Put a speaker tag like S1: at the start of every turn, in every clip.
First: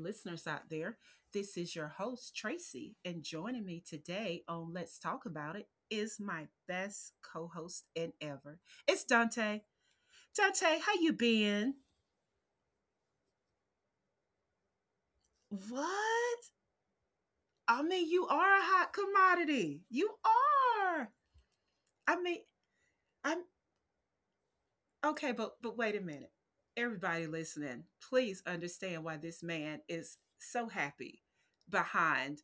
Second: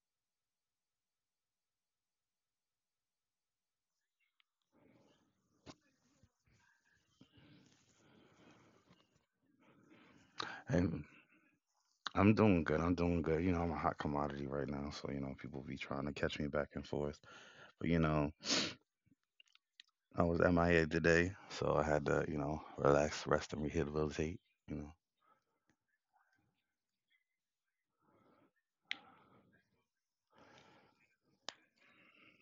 S1: listeners out there. This is your host, Tracy, and joining me today on Let's Talk About It is my best co-host in ever. It's Dante. Dante, how
S2: I'm
S1: you been?
S2: I'm doing good. I'm doing good. I'm a hot commodity right now, so people be trying to catch
S1: What?
S2: me back and forth.
S1: I
S2: But
S1: mean, you are a hot commodity. You
S2: I was MIA
S1: are.
S2: today, so I had
S1: I
S2: to,
S1: mean,
S2: relax,
S1: I
S2: rest, and rehabilitate. You know,
S1: okay, but wait a minute. Everybody listening, please understand why this man is so happy behind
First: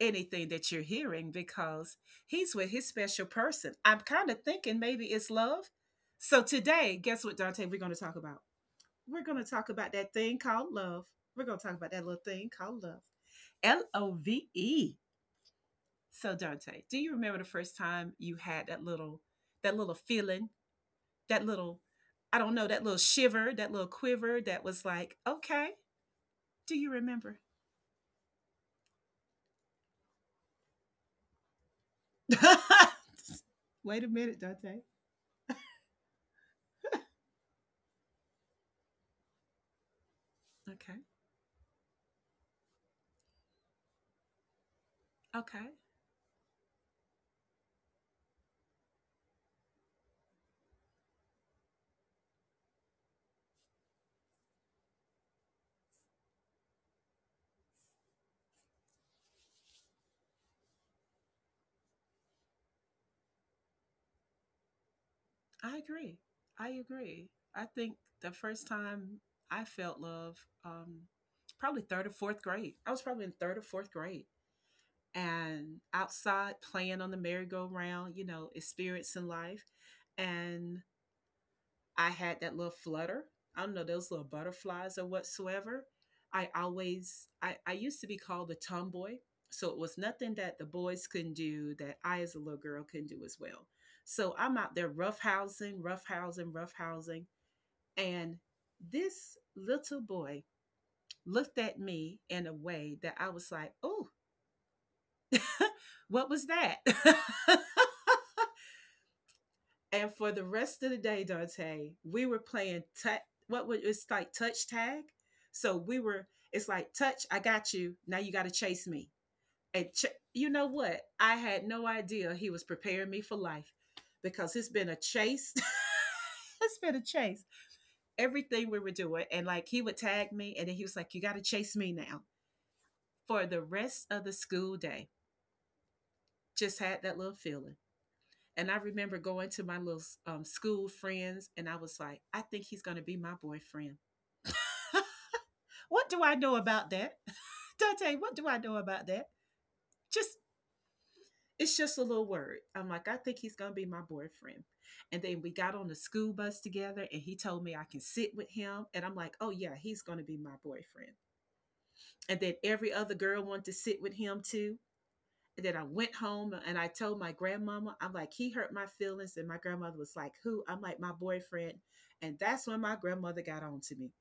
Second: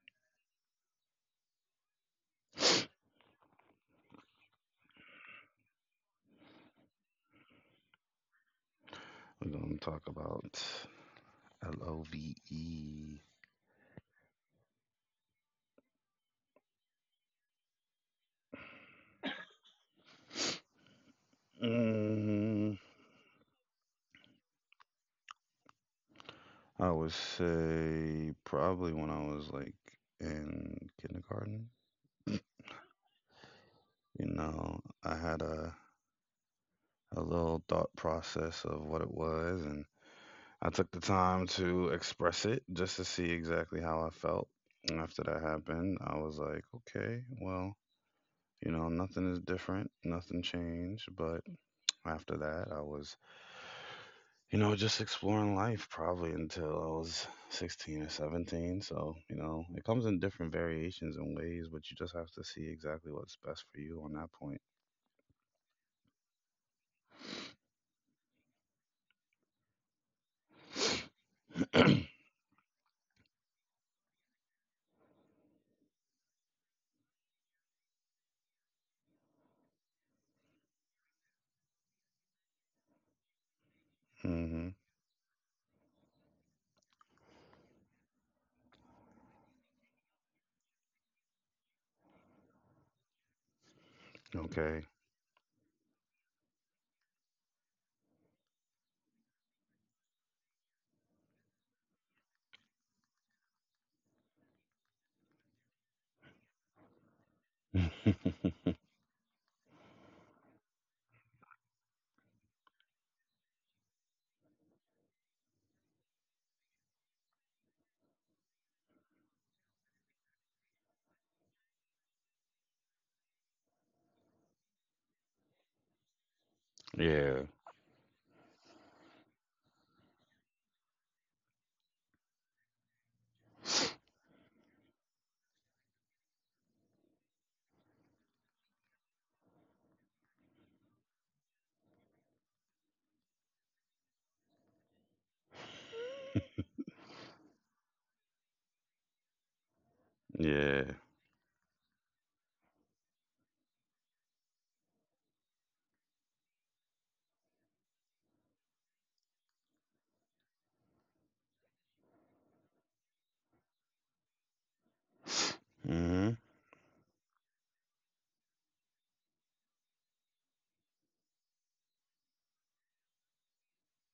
S1: anything that you're hearing because he's with his special person. I'm kind of thinking maybe it's love. So today, guess what, Dante, we're going to talk about? We're going to
S2: we're
S1: talk
S2: gonna
S1: about
S2: talk
S1: that thing
S2: about
S1: called love. We're going to talk
S2: L
S1: about
S2: O
S1: that little
S2: V
S1: thing called love.
S2: E.
S1: L O V E. So Dante, do you remember the first time you had that little feeling, that little, I don't know,
S2: Mm,
S1: that little shiver, that little quiver that was like, okay, do you
S2: I would
S1: remember?
S2: say probably when I was like in kindergarten.
S1: Wait a minute, Dante.
S2: I had a little thought process of what it was, and I took
S1: Okay.
S2: the time to express it just to see exactly how I felt. And after that
S1: Okay.
S2: happened, I was like, okay, well, nothing is different, nothing changed. But after that, I was, just exploring life probably until I was 16 or 17. So, it comes in different variations and ways, but you just have to see exactly what's best for you on that point.
S1: I agree. I agree. I think the first time I felt love, um, probably third or fourth grade. I was probably in third or fourth grade and outside playing on the merry-go-round, you know, experiencing life. And I had that little flutter. I don't know those little
S2: Hmm.
S1: butterflies or whatsoever. I used to be called a tomboy. So it was nothing that the boys couldn't do that I as a little girl couldn't do as well. So I'm out
S2: Okay.
S1: there roughhousing, roughhousing, roughhousing. And this little boy looked at me in a way that I was like, oh, what was that? And for the rest of the day, Dante, we were playing touch. What was it's like touch tag? So we were. It's like touch. I got you. Now you got to chase me. And ch- you know what? I had no idea he was preparing me for life because it's been a chase. It's been a chase.
S2: Yeah.
S1: Everything we were doing, and like he would tag me, and then he was like, "You got to chase me now." For the rest of the school day, just had that little feeling. And I remember going to my little school friends, and I was like, I think he's going to be my boyfriend. What do I know about that? Dante, what do I know about that? Just,
S2: Yeah.
S1: it's just a little word. I'm like, I think he's going to be my boyfriend. And then we got on the school bus together, and he told me I can sit with him. And I'm like, oh, yeah, he's going to be my boyfriend. And then every other girl wanted to sit with him too. And then I went
S2: Hmm.
S1: home and I told my grandmama, I'm like, he hurt my feelings. And my grandmother was like, who? I'm like, my boyfriend. And that's when my grandmother got on to me.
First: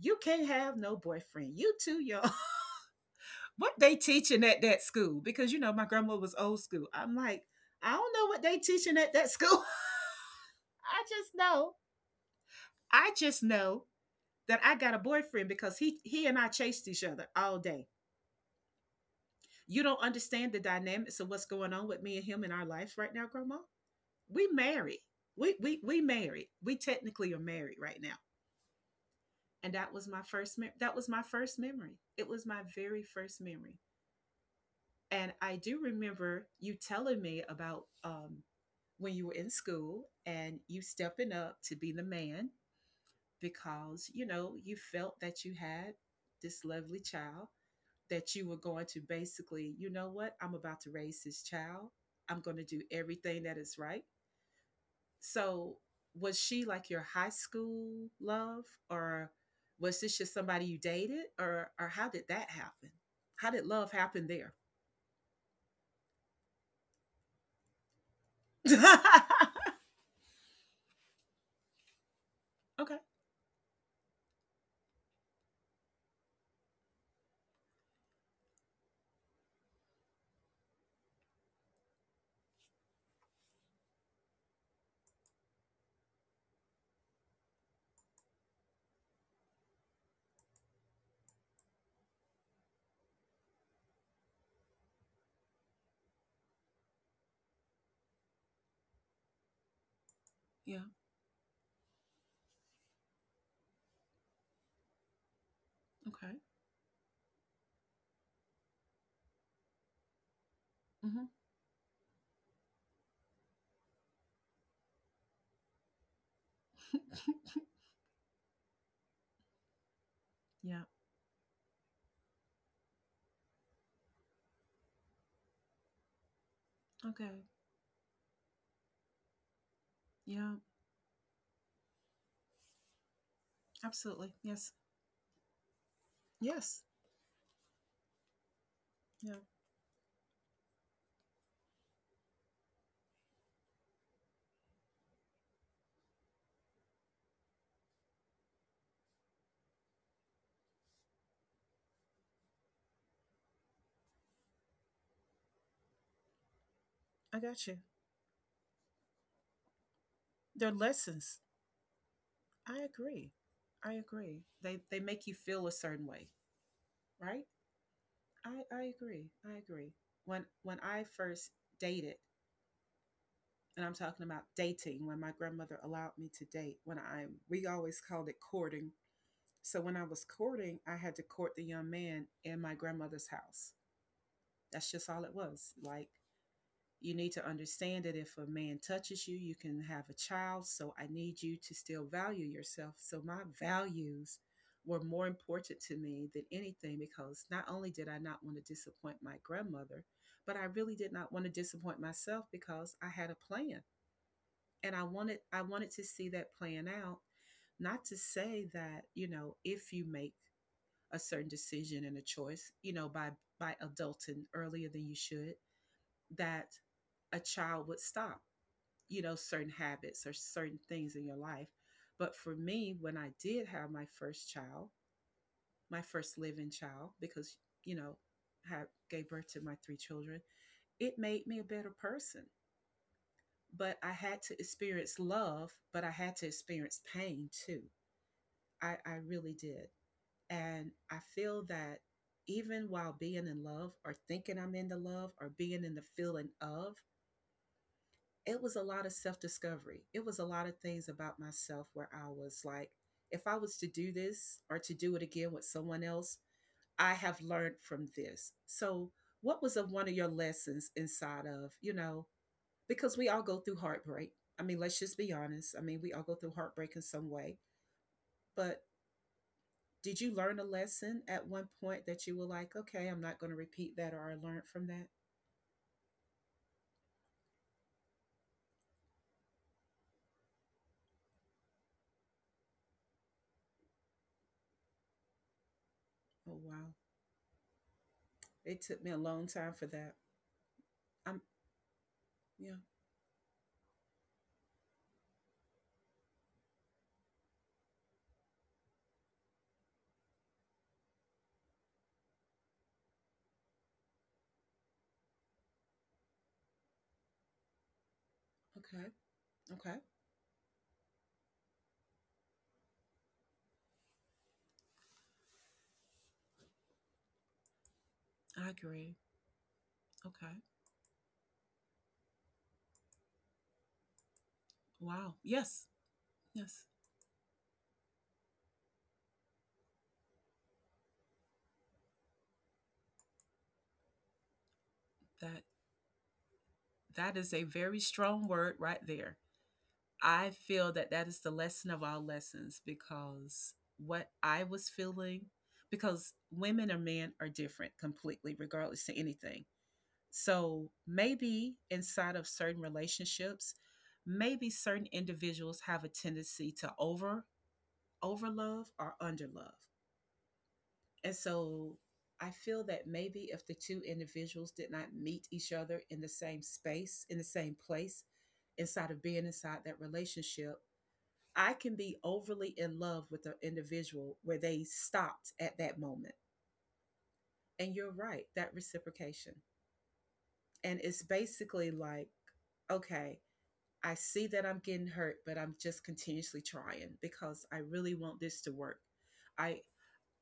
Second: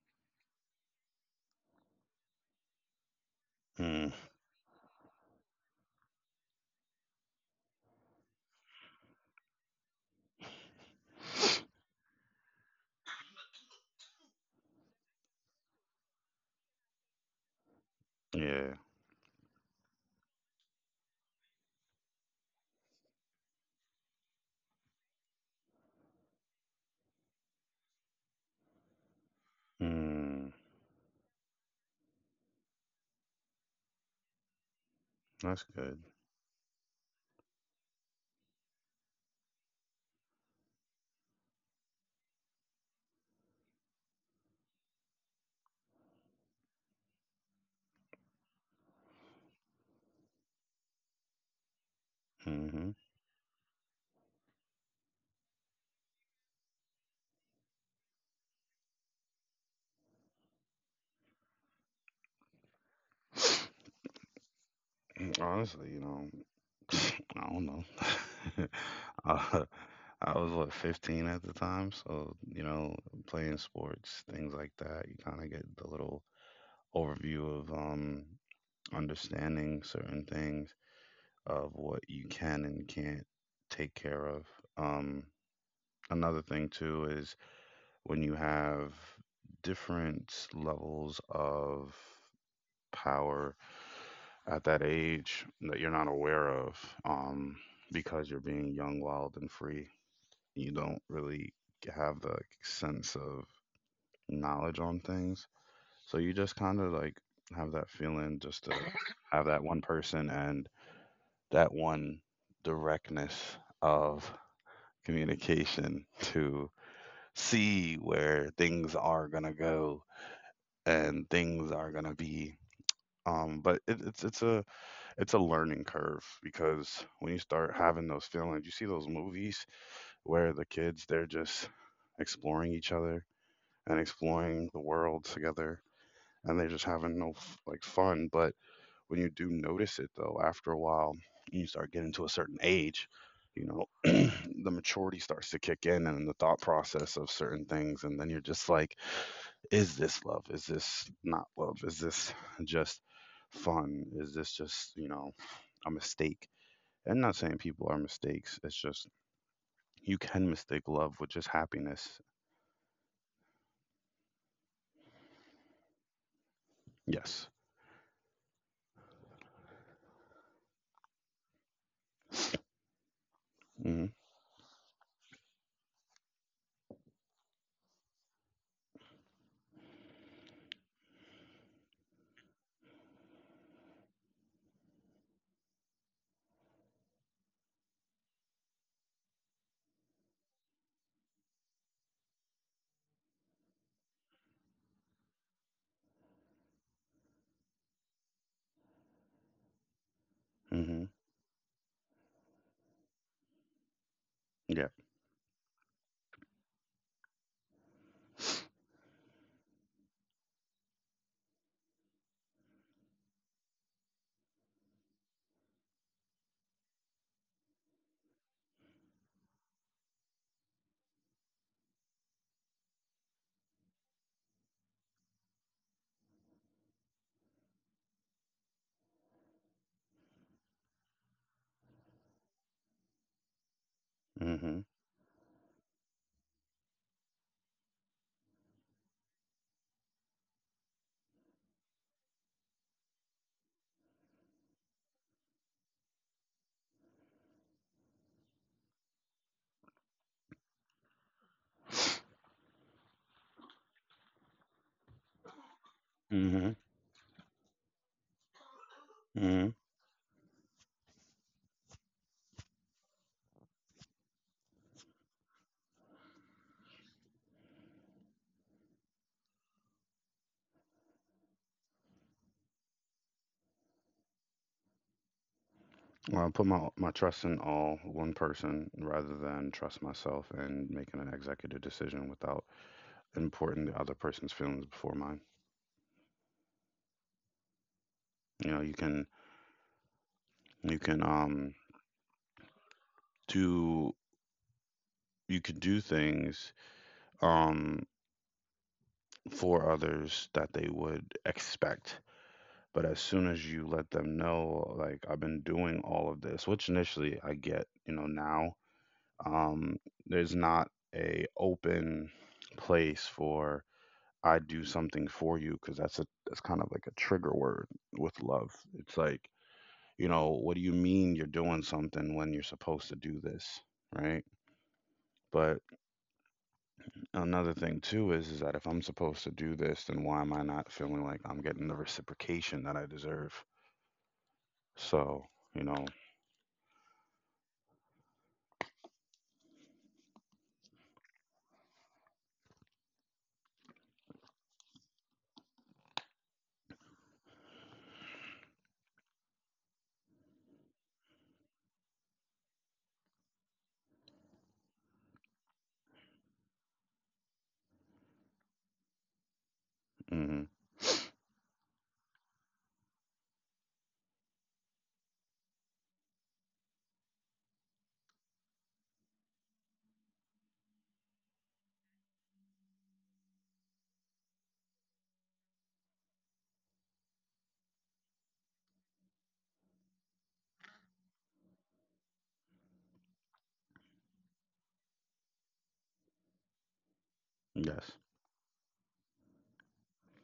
S1: You can't have no boyfriend. You too y'all. What they
S2: Mm.
S1: teaching at that school? Because you know, my grandmother was old school. I'm like, I don't know what they teaching at that school. I just know. I just know that I got a boyfriend because he and I chased each other all day.
S2: Yeah.
S1: You don't understand the dynamics of what's going on with me and him in our life right now, grandma. We married. We married. We technically are married right now. And
S2: Mm,
S1: that was my first memory. It was my very first memory. And I
S2: that's
S1: do
S2: good.
S1: remember you telling me about when you were in school and you stepping up to be the man because you know you felt that you had this lovely child that you were going to basically you know what I'm about to raise this child. I'm going to do
S2: Hmm.
S1: everything that is right. So was she like your high school love or was this just somebody you dated or how did that happen? How did love happen there?
S2: Honestly, I don't know. I, I was what 15 at the time, so
S1: Okay.
S2: playing sports, things like that, you kind of get the little overview of understanding certain things of what you can and can't take care of. Um, another thing too is when you have different levels of power at that age that you're not aware of, um, because you're being young, wild, and free. You
S1: Yeah.
S2: don't really have the, like, sense of knowledge on things. So
S1: Okay.
S2: you just kind of like have that feeling, just to have that one person and
S1: Hmm.
S2: that one directness of communication, to see where things are going to go
S1: Yeah.
S2: and things are going to be. But it's a learning curve, because
S1: Okay.
S2: when you start having those feelings, you see those movies
S1: Yeah.
S2: where the kids, they're just exploring each other and
S1: Absolutely.
S2: exploring
S1: Yes.
S2: the world together, and they're
S1: Yes.
S2: just having no f- like, fun. But when you
S1: Yeah.
S2: do notice it, though, after a while, you start getting to a certain age, you know, the maturity starts to kick in, and the thought process of certain things, and then you're just like, is this love? Is this not love? Is this just fun? Is this just, a mistake? And
S1: I
S2: not saying
S1: got you.
S2: people are mistakes. It's just, you can
S1: They're
S2: mistake love with
S1: lessons.
S2: just happiness.
S1: I agree. I agree. They make you feel a certain way, right?
S2: Yes.
S1: I agree. I agree. When I first dated, and I'm
S2: Mhm.
S1: talking about dating when my grandmother allowed me to date when I we always called it courting. So when I was courting, I had to court the young man in my grandmother's house. That's just all it was. Like you need to understand that if a man touches you, you can have a child. So I need you to still value yourself. So my values were more important to me than anything because not only did I not want to disappoint my grandmother, but I really did
S2: Mhm.
S1: not want to disappoint myself because I had a plan
S2: Yeah.
S1: and I wanted to see that playing out. Not to say that you know if you make a certain decision and a choice, you know by adulting earlier than you should, that a child would stop, you know, certain habits or certain things in your life. But for me, when I did have my first child, my first living child, because you know, had gave birth to my three children, it made me a better person. But I had to
S2: Mhm.
S1: experience love, but I had to experience pain too. I really did. And I feel that even while being in love or thinking I'm in the love or being in the feeling of, it was a lot of self discovery. It was a lot of things about myself where I was like, if I was to do this or to do it again with someone else,
S2: Mhm.
S1: I have learned from this. So, what was
S2: Mhm.
S1: one of your lessons inside of, you know, because we all go through heartbreak. I mean, let's just be honest. I mean, we all go through heartbreak in some way. But did you learn a lesson at one point that you were like, okay, I'm not going to repeat that or I learned from that?
S2: Well, I put my trust in all one person rather than trust myself and making an executive decision without importing the other person's feelings before mine.
S1: Oh, wow. It
S2: You
S1: took me a
S2: can
S1: long time for that.
S2: you can
S1: I'm, yeah,
S2: do you can do things um for others that they would expect. But as soon as you let them know, like, I've been doing all of this, which initially I get, now,
S1: okay, okay.
S2: um, there's not a open place for, I do something for you, because that's kind of like a trigger word with
S1: I
S2: love.
S1: agree.
S2: It's like,
S1: Okay.
S2: what do you mean you're doing something when you're supposed to do this, right?
S1: Wow.
S2: But
S1: Yes. Yes.
S2: another thing too is that if I'm supposed to do this, then why am I not feeling like I'm getting the reciprocation that I deserve? So,
S1: That
S2: you know,
S1: that is a very strong word right there. I feel that that is the lesson of all lessons because what I was feeling, because women or men are different completely, regardless to anything. So maybe inside of certain relationships, maybe certain individuals have a tendency to over love or under love.
S2: Mm-hmm.
S1: And so I feel that maybe if the two individuals did not meet each other in the same space, in the same place, inside of being inside that relationship, I can be overly in love with an individual where they stopped at that moment. And you're right, that reciprocation. And it's basically like, okay, I see that I'm getting hurt, but I'm just continuously trying because I
S2: Yes.
S1: really want this to work. I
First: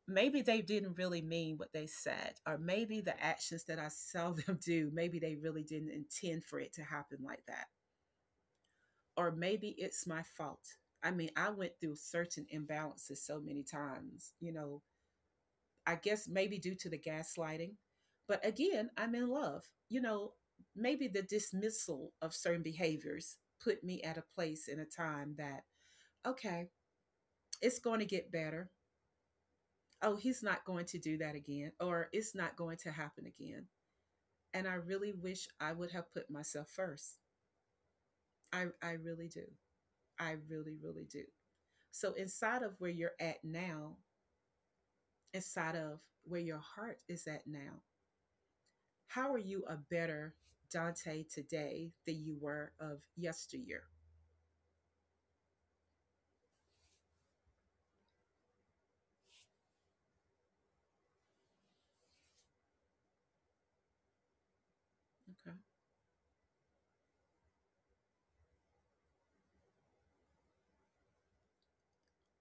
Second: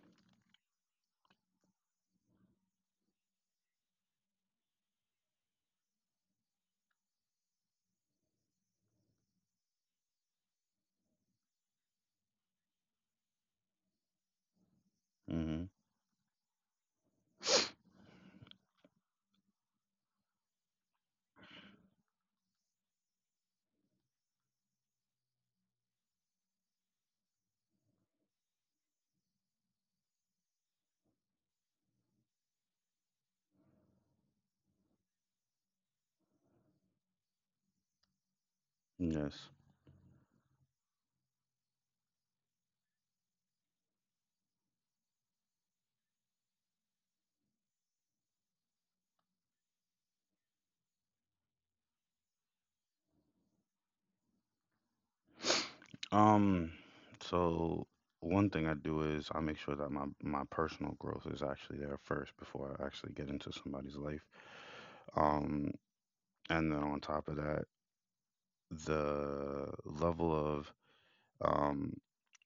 S1: maybe they didn't really mean what they said, or maybe the actions that I saw them do, maybe they really didn't intend for it to happen like that. Or maybe it's my fault. I mean, I went through certain imbalances so many times, you know,
S2: Mm-hmm.
S1: I guess maybe due to the gaslighting. But again, I'm in love. You know, maybe the dismissal of certain behaviors put me at a place in a time that, okay, it's going to get better. Oh, he's not going to do that again, or it's not going to happen again. And I really wish I would have put myself first. I really do.
S2: Yes.
S1: I really, really do. So, inside of where you're at now, inside of where your heart is at now, how are you a better Dante today than you were of yesteryear?
S2: Um, so one thing I do is I make sure that my personal growth is actually there first before I actually get into somebody's life.
S1: Okay.
S2: Um, and then on top of that, the level of, um,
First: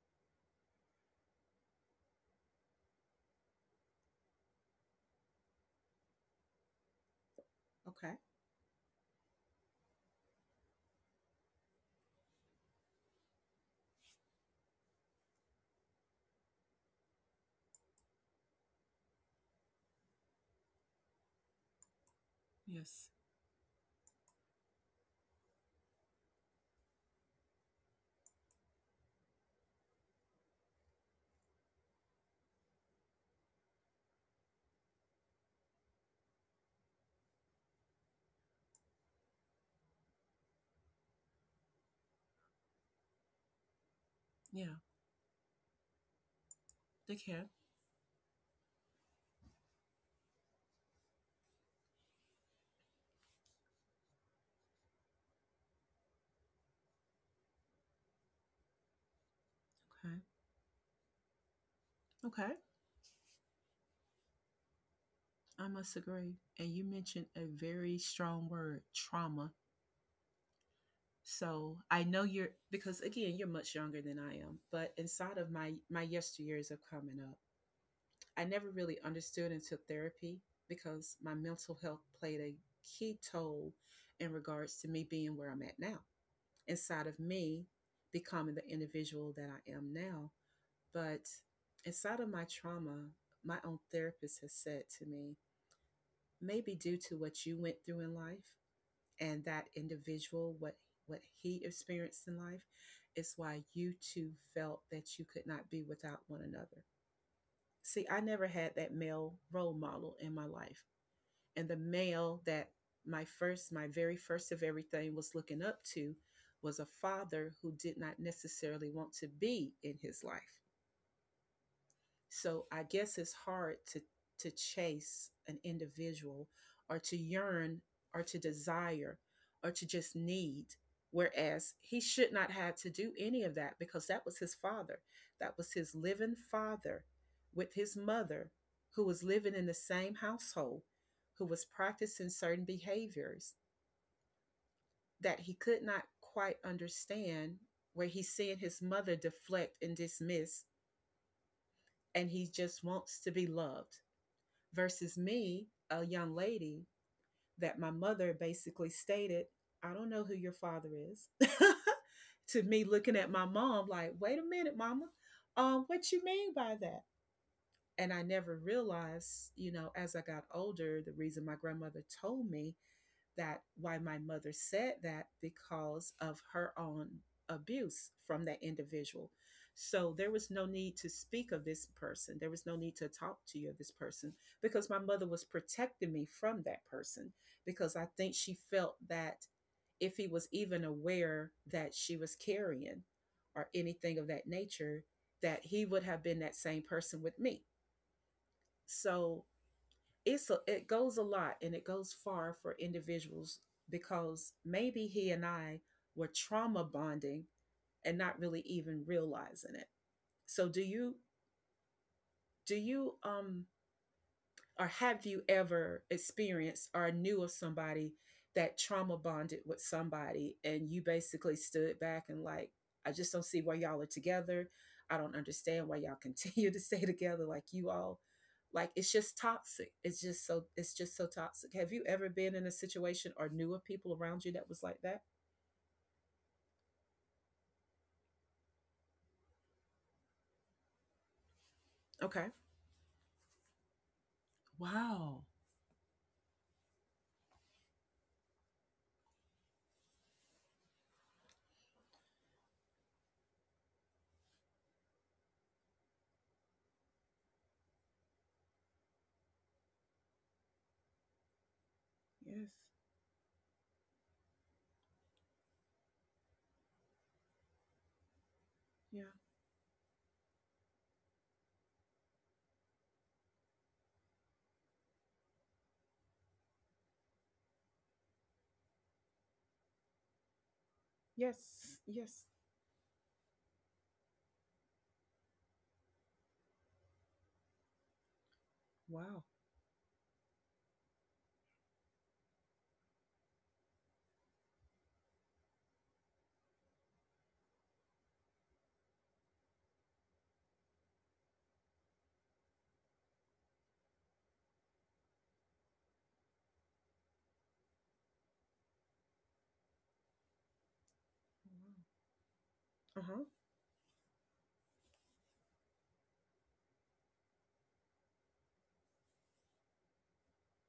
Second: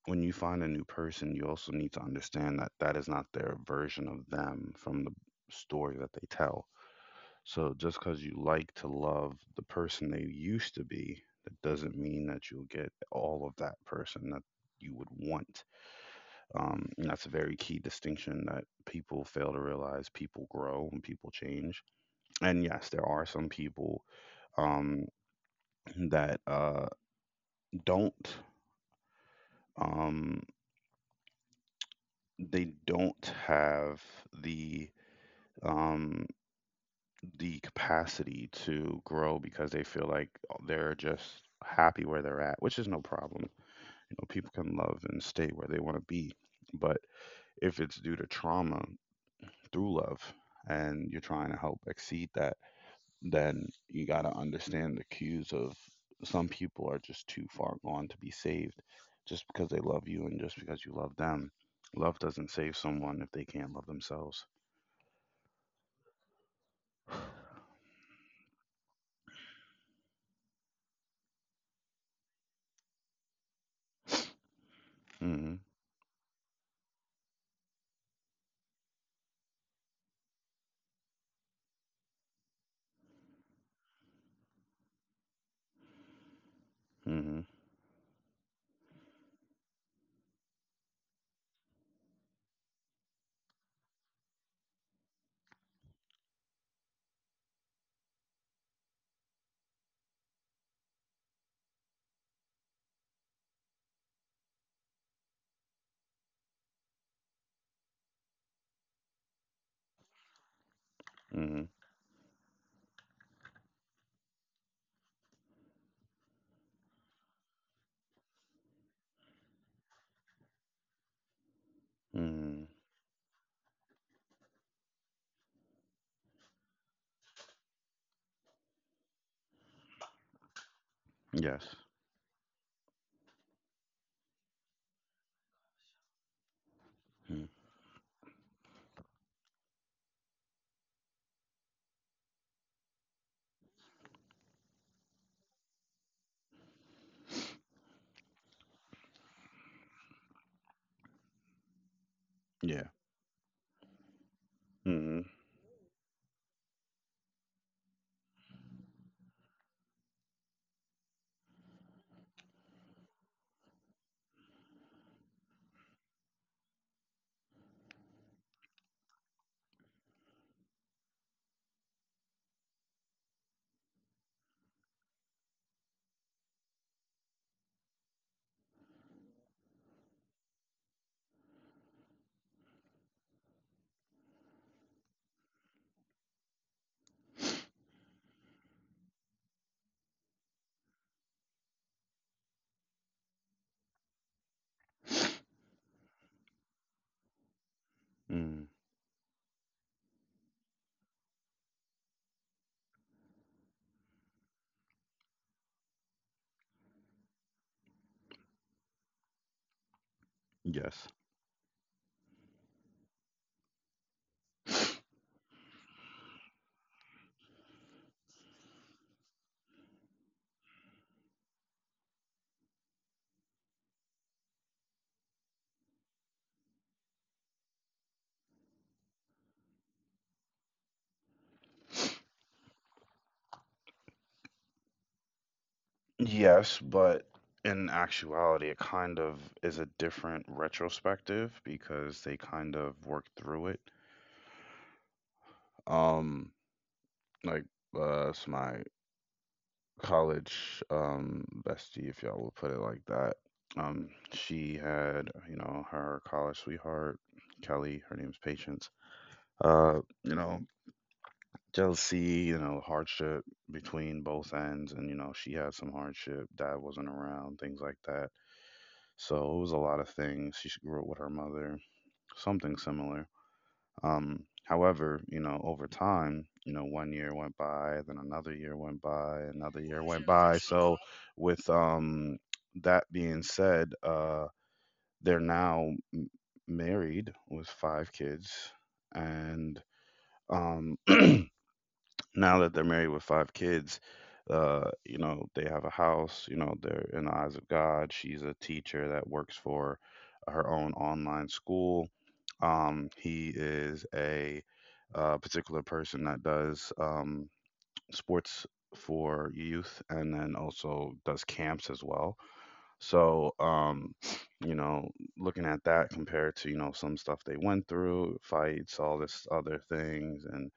S2: when you find a new person, you also need to understand that that is not their version of them from the story that they tell. So just
S1: Okay.
S2: because you like to love the person they used to be, that doesn't mean that you'll get all of that person that you would want. And that's a very key distinction that people fail to realize. People grow and people change. And yes,
S1: Yes.
S2: there are some people, um, that don't. Um, they don't have the um the capacity to grow because they feel like, they're just happy where they're at, which is no problem. Know, people
S1: Yeah.
S2: can love and stay where they want to be. But
S1: They can.
S2: if it's due to trauma through love and you're trying to help exceed that, then you got to understand the cues of, some people are just too far gone to be saved, just because they
S1: Okay.
S2: love you and just because you love them. Love
S1: Okay.
S2: doesn't save someone if they can't love themselves.
S1: I must agree. And you mentioned a very strong word, trauma. So I know you're because again, you're much younger than I am, but inside of
S2: Hmm.
S1: my yesteryears of coming up, I never really understood until therapy because my mental health played a key toll in regards to me being where I'm at now. Inside of
S2: Hmm.
S1: me becoming the individual that I am now. But inside of my trauma, my own therapist has said to me, maybe due to what you went through in life and that individual, what he experienced in life, is why you two felt that you could not be without one another. See, I never had that male role model in my life. And the
S2: Hmm.
S1: male that my first, my very first of everything was looking up to was a father who did not necessarily want to be in his life. So
S2: Hmm.
S1: I guess it's hard to chase an individual or to yearn or to desire or to just need whereas
S2: Yes.
S1: he should not have to do any of that because that was his father. That was his living father
S2: Mm.
S1: with his mother, who was living in the same household, who was practicing certain behaviors that he could not quite understand, where he's seeing his mother deflect and dismiss, and he just
S2: Yeah.
S1: wants to be loved. Versus
S2: Hmm.
S1: me, a young lady, that my mother basically stated, "I don't know who your father is." To me, looking at my mom, like, wait a minute, mama, what you mean by that? And I never realized, as I got older, the reason my grandmother told me that why my mother said that because of her own abuse from that individual. So there was no need to speak of this person. There was no need to talk to you of this person, because my mother was protecting me from that person, because I think she felt that if he was even aware that she was carrying or anything of that nature, that he would have been that same person with me.
S2: Hmm.
S1: So it goes a lot and it goes far for individuals, because maybe he and I were trauma bonding and not really even realizing it. So do you
S2: Yes.
S1: do you or have you ever experienced or knew of somebody that trauma bonded with somebody, and you basically stood back and like, I just don't see why y'all are together. I don't understand why y'all continue to stay together, like, you all, like, it's just toxic. It's just so toxic. Have you ever been in a situation or knew of people around you that was like that?
S2: Yes, but in actuality, it kind of is a different retrospective, because
S1: Okay.
S2: they kind of worked through it.
S1: Wow.
S2: Um, like, it's my college bestie, if y'all will put it like that. She had, her college sweetheart. Kelly, her name's Patience. Uh, you know, jealousy,
S1: Yes.
S2: hardship between both ends, and she had some hardship. Dad wasn't around, things like that.
S1: Yeah.
S2: So it was a lot of things. She grew up with her mother, something similar. However, over time, one year went by, then another year went by, another year went by. So,
S1: Yes.
S2: with,
S1: Yes.
S2: that being said, they're now married with five kids.
S1: Wow.
S2: And, um, now that they're married with five kids, they have a house, they're in the eyes of God. She's a teacher that works for her own online school. He is a particular person that does, sports for youth, and then also does camps
S1: Wow.
S2: as well.
S1: Uh-huh.
S2: So, you know, looking at that compared to, some stuff they went through, fights, all this other things, and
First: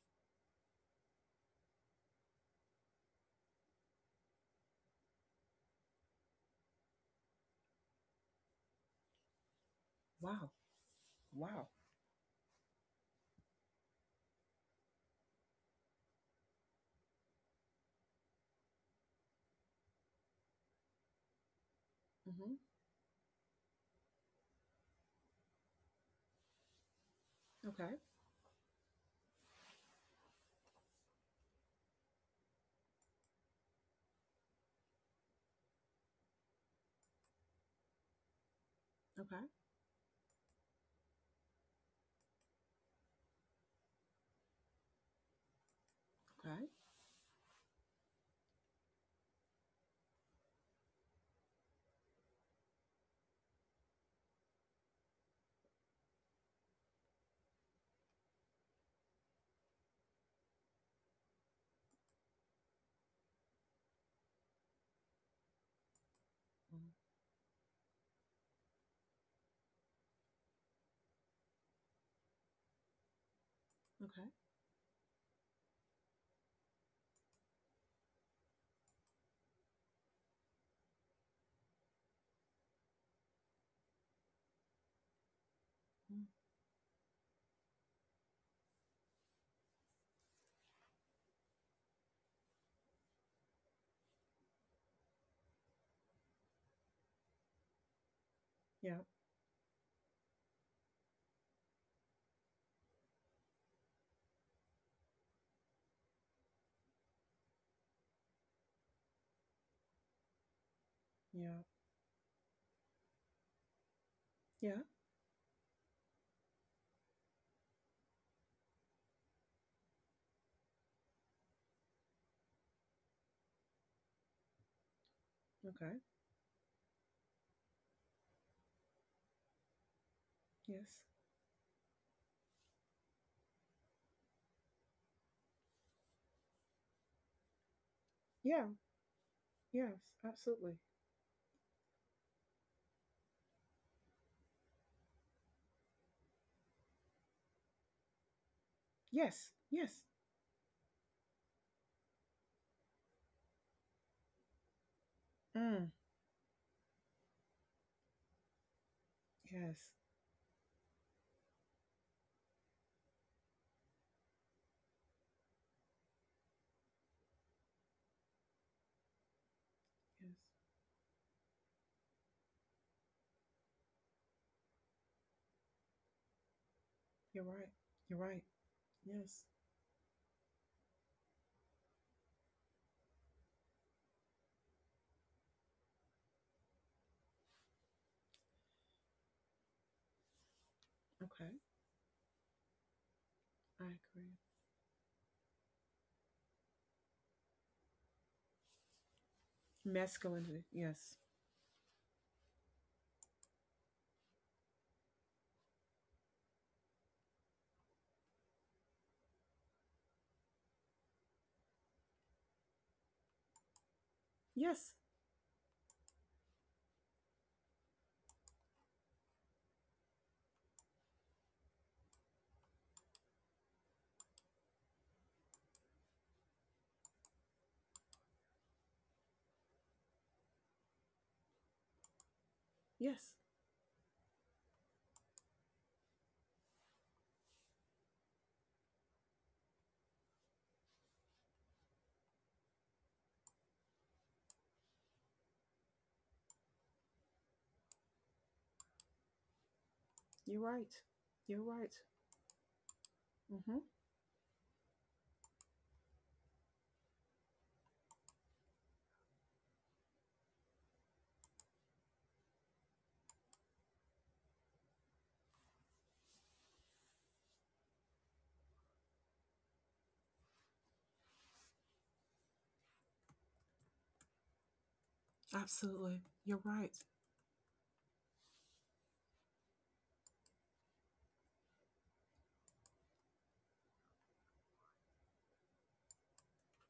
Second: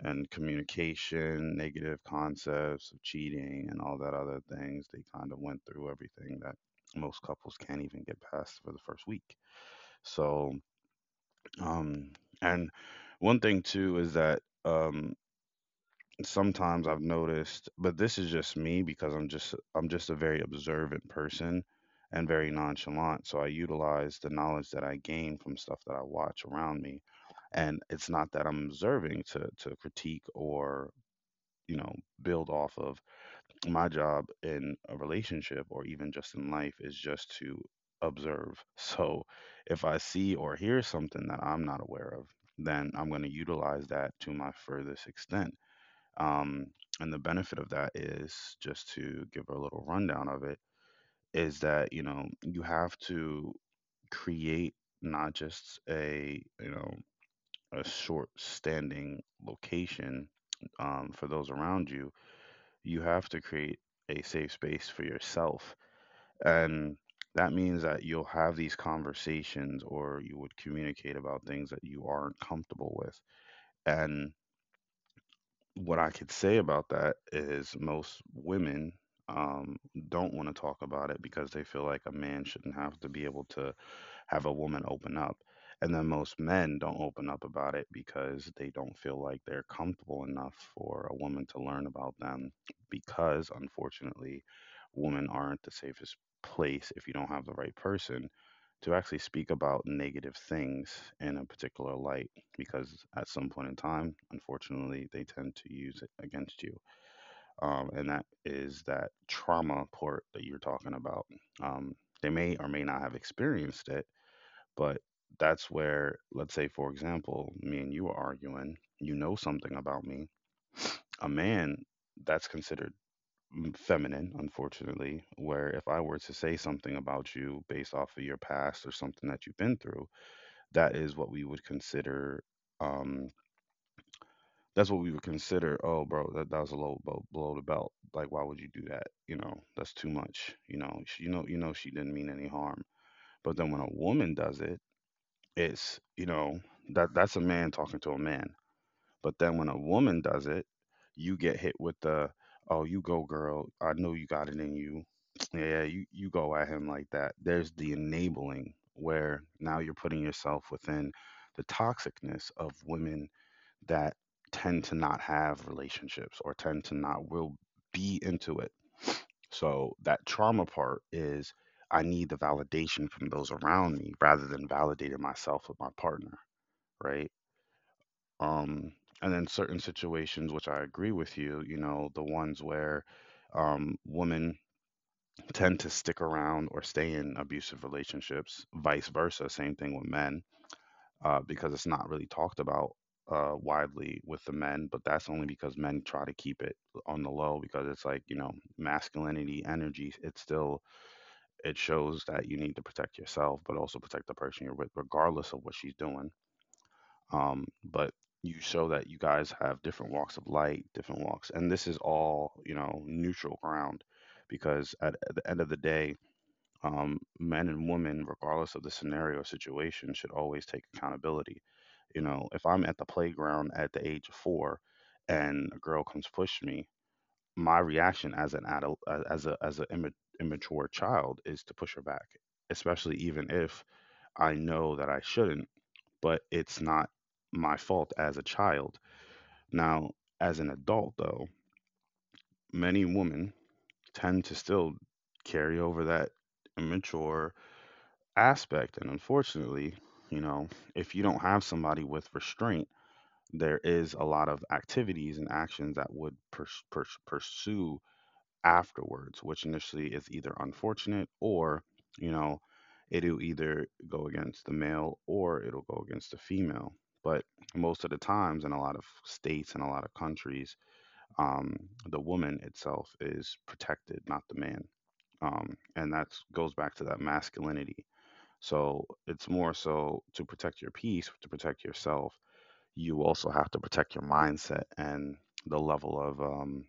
S2: communication, negative concepts of cheating, and all that other things. They kind of went through everything that most couples can't even get past for the first week.
S1: Wow.
S2: So,
S1: Wow.
S2: um, and one thing too is that, sometimes I've noticed, but this is just me, because I'm just a very observant person and very
S1: Hmm.
S2: nonchalant. So I utilize the knowledge that I gain from stuff that I watch around me, and
S1: Okay.
S2: it's not that I'm observing to critique or, you know build off of. My job in a relationship, or even just in life, is just to observe. So
S1: Okay.
S2: if I see or hear something that I'm not aware of, then I'm going to utilize that to my furthest extent. um,
S1: Okay.
S2: and the benefit of that, is just to give a little rundown of it, is that, you have to create not just a you know a short standing location, for those around you. You have to create a safe space for yourself. And
S1: Mm.
S2: that means that you'll have these conversations, or you would communicate about things that you aren't comfortable with. And
S1: Okay.
S2: what I could say about that is, most women, um, don't want to talk about it because they feel like a man shouldn't have to be able to have a woman open up. And then
S1: Mm.
S2: most men don't open up about it because they don't feel like they're comfortable enough for a woman to learn about them, because unfortunately, women aren't the safest place if you don't have the right person to
S1: Yeah.
S2: actually speak about negative things in a particular light, because at some point in time, unfortunately, they tend to use it against you. And that is that trauma part that you're talking about.
S1: Yeah.
S2: Um, they may or may not have experienced it,
S1: Yeah.
S2: but that's where, let's say, for example, me and you are arguing, you know something about me. A man, that's considered feminine, unfortunately, where if
S1: Okay.
S2: I were to say something about you based off of your past or something that you've been through, that
S1: Yes.
S2: is what we would consider, um, that's what we would consider, oh, bro, that was a low blow, below the belt. Like, why would
S1: Yeah.
S2: you do that? That's too
S1: Yes.
S2: much.
S1: Absolutely.
S2: You know, she didn't mean any harm. But then when a woman does it, it's, you know, that that's a man talking to a man. But
S1: Yes.
S2: then when a
S1: Yes.
S2: woman does it, you get hit with the, oh, you go, girl. I know you got it in you. Yeah,
S1: Mm.
S2: you go at him like that. There's the enabling, where now you're
S1: Yes.
S2: putting yourself within the toxicness of women that tend to not have relationships or tend to not will be into it. So that
S1: Yes.
S2: trauma part is, I need the validation from those around me rather than validating myself with my partner, right?
S1: You're right. You're right.
S2: Um, and then
S1: Yes.
S2: certain situations, which I agree with you, you know, the ones where women tend to stick around or stay in abusive relationships, vice versa, same thing with men
S1: Okay.
S2: because it's not really talked about
S1: I
S2: widely
S1: agree.
S2: with the men, but that's only because men try to keep it on the low because it's like, you know, masculinity, energy, it's
S1: Masculinity.
S2: still,
S1: Yes.
S2: it shows that you need to protect yourself, but also protect the person you're with, regardless of what she's doing. But you show that you guys have different walks of light, different walks. And this is all, you know, neutral ground because
S1: Yes.
S2: at the end of the day, men and women, regardless of the scenario or situation, should always take accountability, you know, if I'm at the playground at the age of four and a girl comes push me, my reaction as an adult a- as a as a imma- immature child is to push her back, especially
S1: Yes.
S2: even if I know that I shouldn't, but it's not my fault as a child. Now, as an adult though, many women tend to still carry over that immature aspect and, unfortunately, you
S1: You're
S2: know,
S1: right.
S2: if you don't have
S1: You're right.
S2: somebody with restraint,
S1: Mm-hmm.
S2: there is a lot of activities and actions that would pursue afterwards, which initially is either unfortunate or, you know, it'll either go against the male or it'll go against the female. But most of the times, in a lot of states and a lot of countries, um, the woman itself is protected, not the man. And that
S1: Absolutely. You're
S2: goes back to
S1: right.
S2: that masculinity. So it's more so to protect your peace, to protect yourself, you also have to protect your mindset and the level of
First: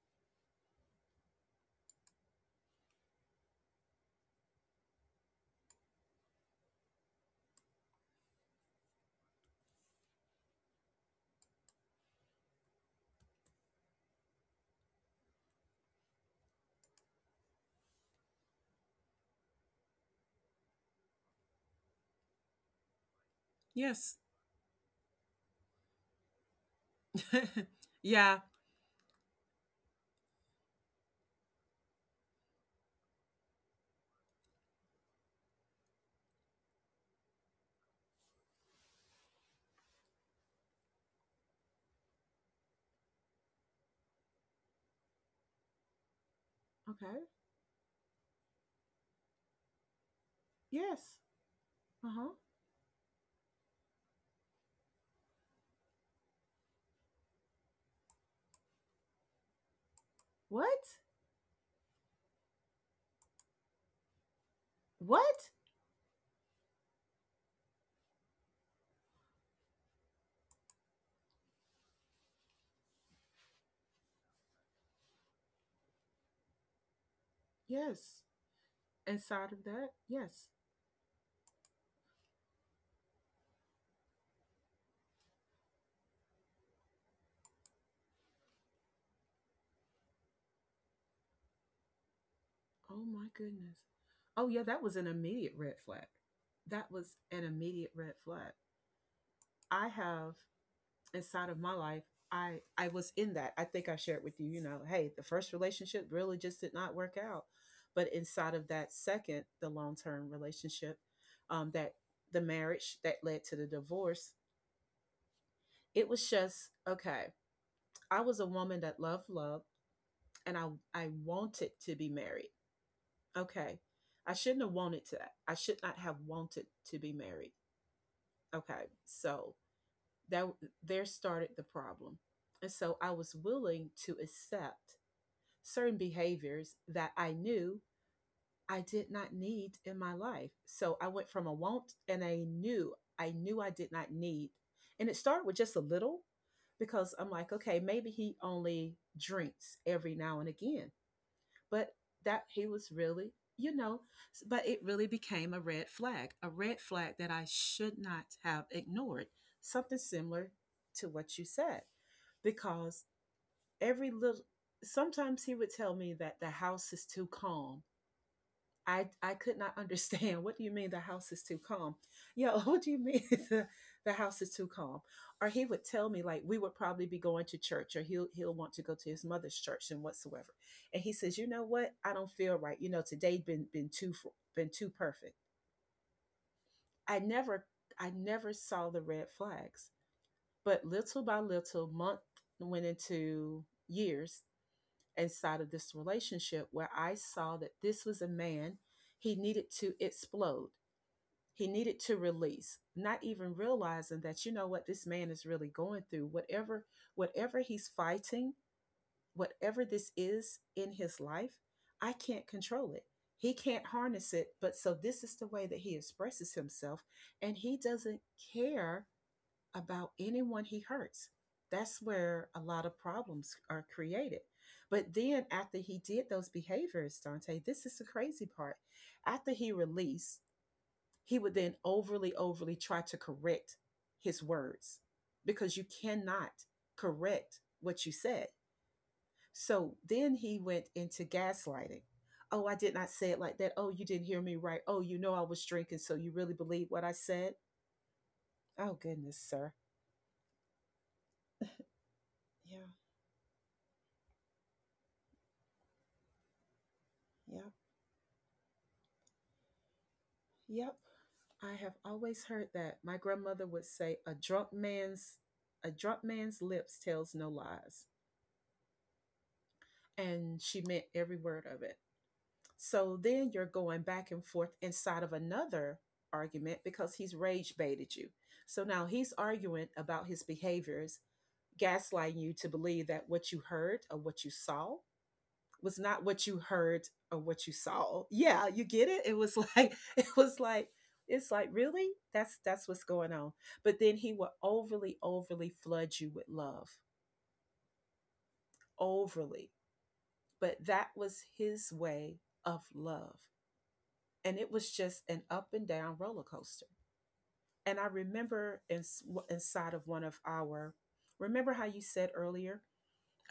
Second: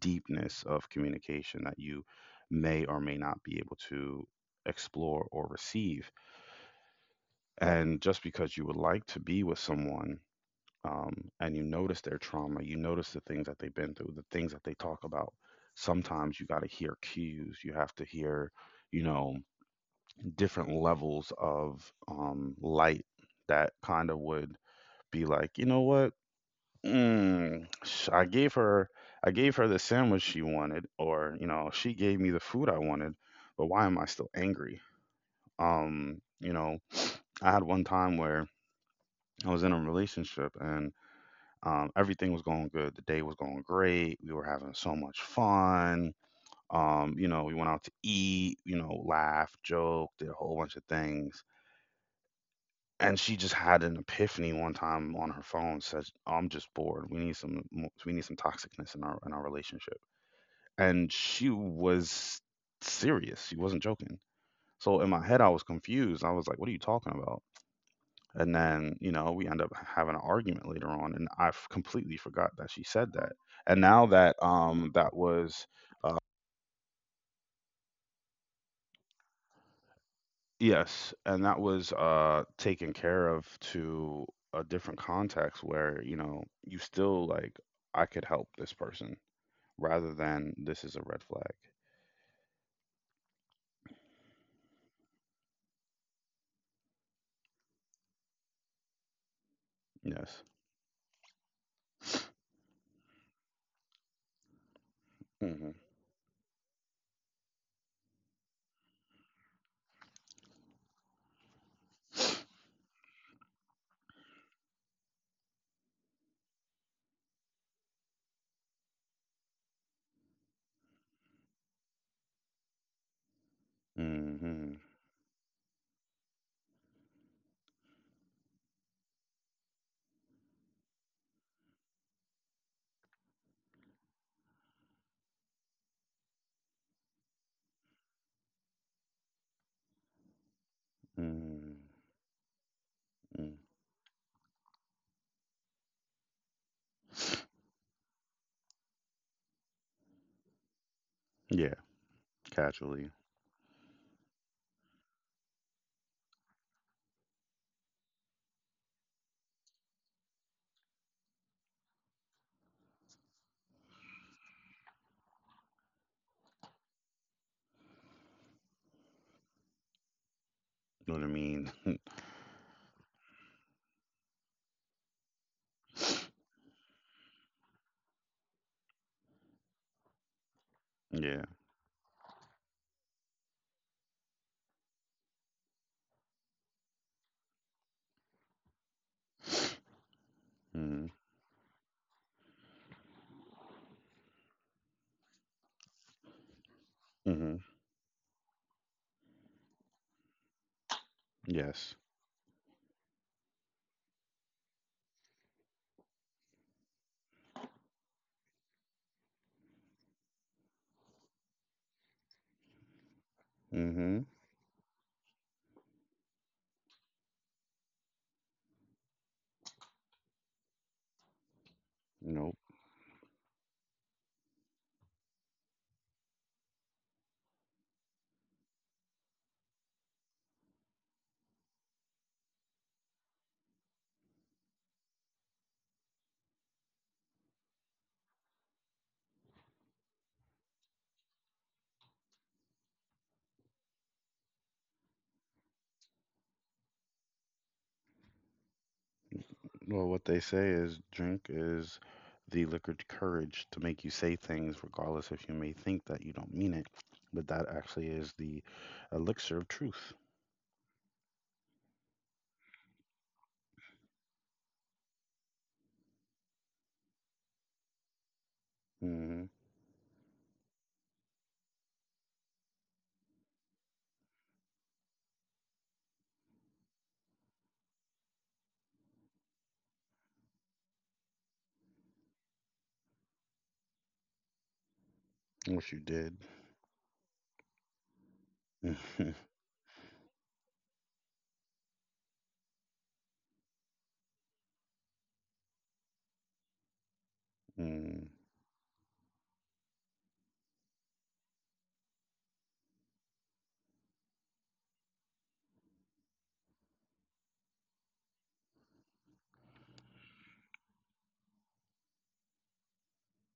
S2: deepness of communication that you may or may not be able to explore or receive. And just because you would like to be with someone, and you notice their trauma, you notice the things that they've been through, the things that they talk about, sometimes you got to hear cues. You have to hear, you know, different levels of light that kind of
S1: Yes.
S2: would be like, you know what? Mm, sh- I
S1: Yeah.
S2: gave her I gave her the sandwich she wanted, or you know, she gave me the food I wanted, but why am I still angry? You know, I had one time where I was in a relationship and, everything was going good. The day was going great. We were having so much fun. You
S1: Okay.
S2: know, we went out to eat, you know, laugh, joke, did a whole bunch of
S1: Yes.
S2: things.
S1: Uh huh.
S2: And she just had an epiphany one time on her phone, said, "I'm just bored. We need some, we need some toxicness in our relationship."
S1: What?
S2: And she was serious. She wasn't joking. So in my head, I
S1: What?
S2: was confused. I was like, "What are you talking about?" And then you know we end up having an argument later on, and completely forgot that she said that. And now that that was uh,
S1: Yes. Inside of that, yes.
S2: yes, and that was taken care of to a different context where you know you still like I could help this person rather than this is a red flag.
S1: Oh my goodness. Oh yeah, that was an immediate red flag. That was an immediate red flag. I have
S2: Yes.
S1: inside of my life, I was in that. I think I shared with you, hey, the first
S2: Hmm.
S1: relationship really just did not work out. But inside of that second, the long-term relationship, that the marriage that led to the divorce, it was just okay. I was a woman that loved love, and I wanted to be married. Okay. I shouldn't have
S2: Hmm.
S1: wanted to. I should not have wanted to be married. Okay. So that, there started the problem. And so I was willing to accept certain behaviors that I knew I did not need in my life. So I went from a
S2: Hmm.
S1: want and a knew I did not need. And it started with just a little, because I'm like, okay, maybe he only drinks every now and again,
S2: Yeah.
S1: but that he was
S2: Casually.
S1: really, you know, but it really became a red flag that I should not have ignored. Something similar to what you said, because every little, sometimes he would tell me that the house is too calm. I could not understand. What do you mean the
S2: You know what I
S1: house is too
S2: mean?
S1: calm? Yo, what do you mean the, the house is too calm? Or he would tell me like we would probably be going to church, or he'll want to go to his mother's church and whatsoever. And he says,
S2: yeah.
S1: "You know what? I don't feel right. Today been too perfect." I never I never saw the red flags. But
S2: Mm-hmm.
S1: little by little, month went into years inside of this relationship, where I
S2: Hmm.
S1: saw that this was a man, he needed to explode. He
S2: Yes.
S1: needed to release, not even realizing that, you know what this man is really going through, whatever he's fighting, whatever this is in his life, I can't control it. He can't
S2: Mm-hmm.
S1: harness it, but so this is the way that he expresses himself, and he doesn't care about anyone he hurts. That's where
S2: Nope.
S1: a lot of problems are created. But then after he did those behaviors, Dante, this is the crazy part. After he released, he would then overly, overly try to correct his words, because you cannot correct what you said. So then he went into gaslighting. Oh, I did not say it like that. Oh, you didn't hear me right. Oh, you know I was drinking, so you really believe what I said? Oh, goodness, sir.
S2: Well, what they say is drink is the
S1: Yeah,
S2: liquor to courage to make you say things, regardless if you may think that you don't mean it. But that
S1: yep,
S2: actually is the elixir of truth.
S1: yep. I have always heard that. My grandmother would say, "A drunk man's, a drunk man's lips tells no lies."
S2: Mm-hmm.
S1: And she meant every word of it. So then you're going back and forth inside of another argument because he's rage baited you. So now he's arguing about his behaviors, gaslighting you to believe that what you heard or what you saw
S2: What you
S1: was not
S2: did.
S1: what you heard or what you saw. Yeah, you get it? It was like it was like it's like really, that's what's going on. But then he will overly, overly flood you with love.
S2: Mm-hmm.
S1: Overly. But that was his way of love. And it was just an up and down roller coaster. And I remember inside of one of our, remember how you said earlier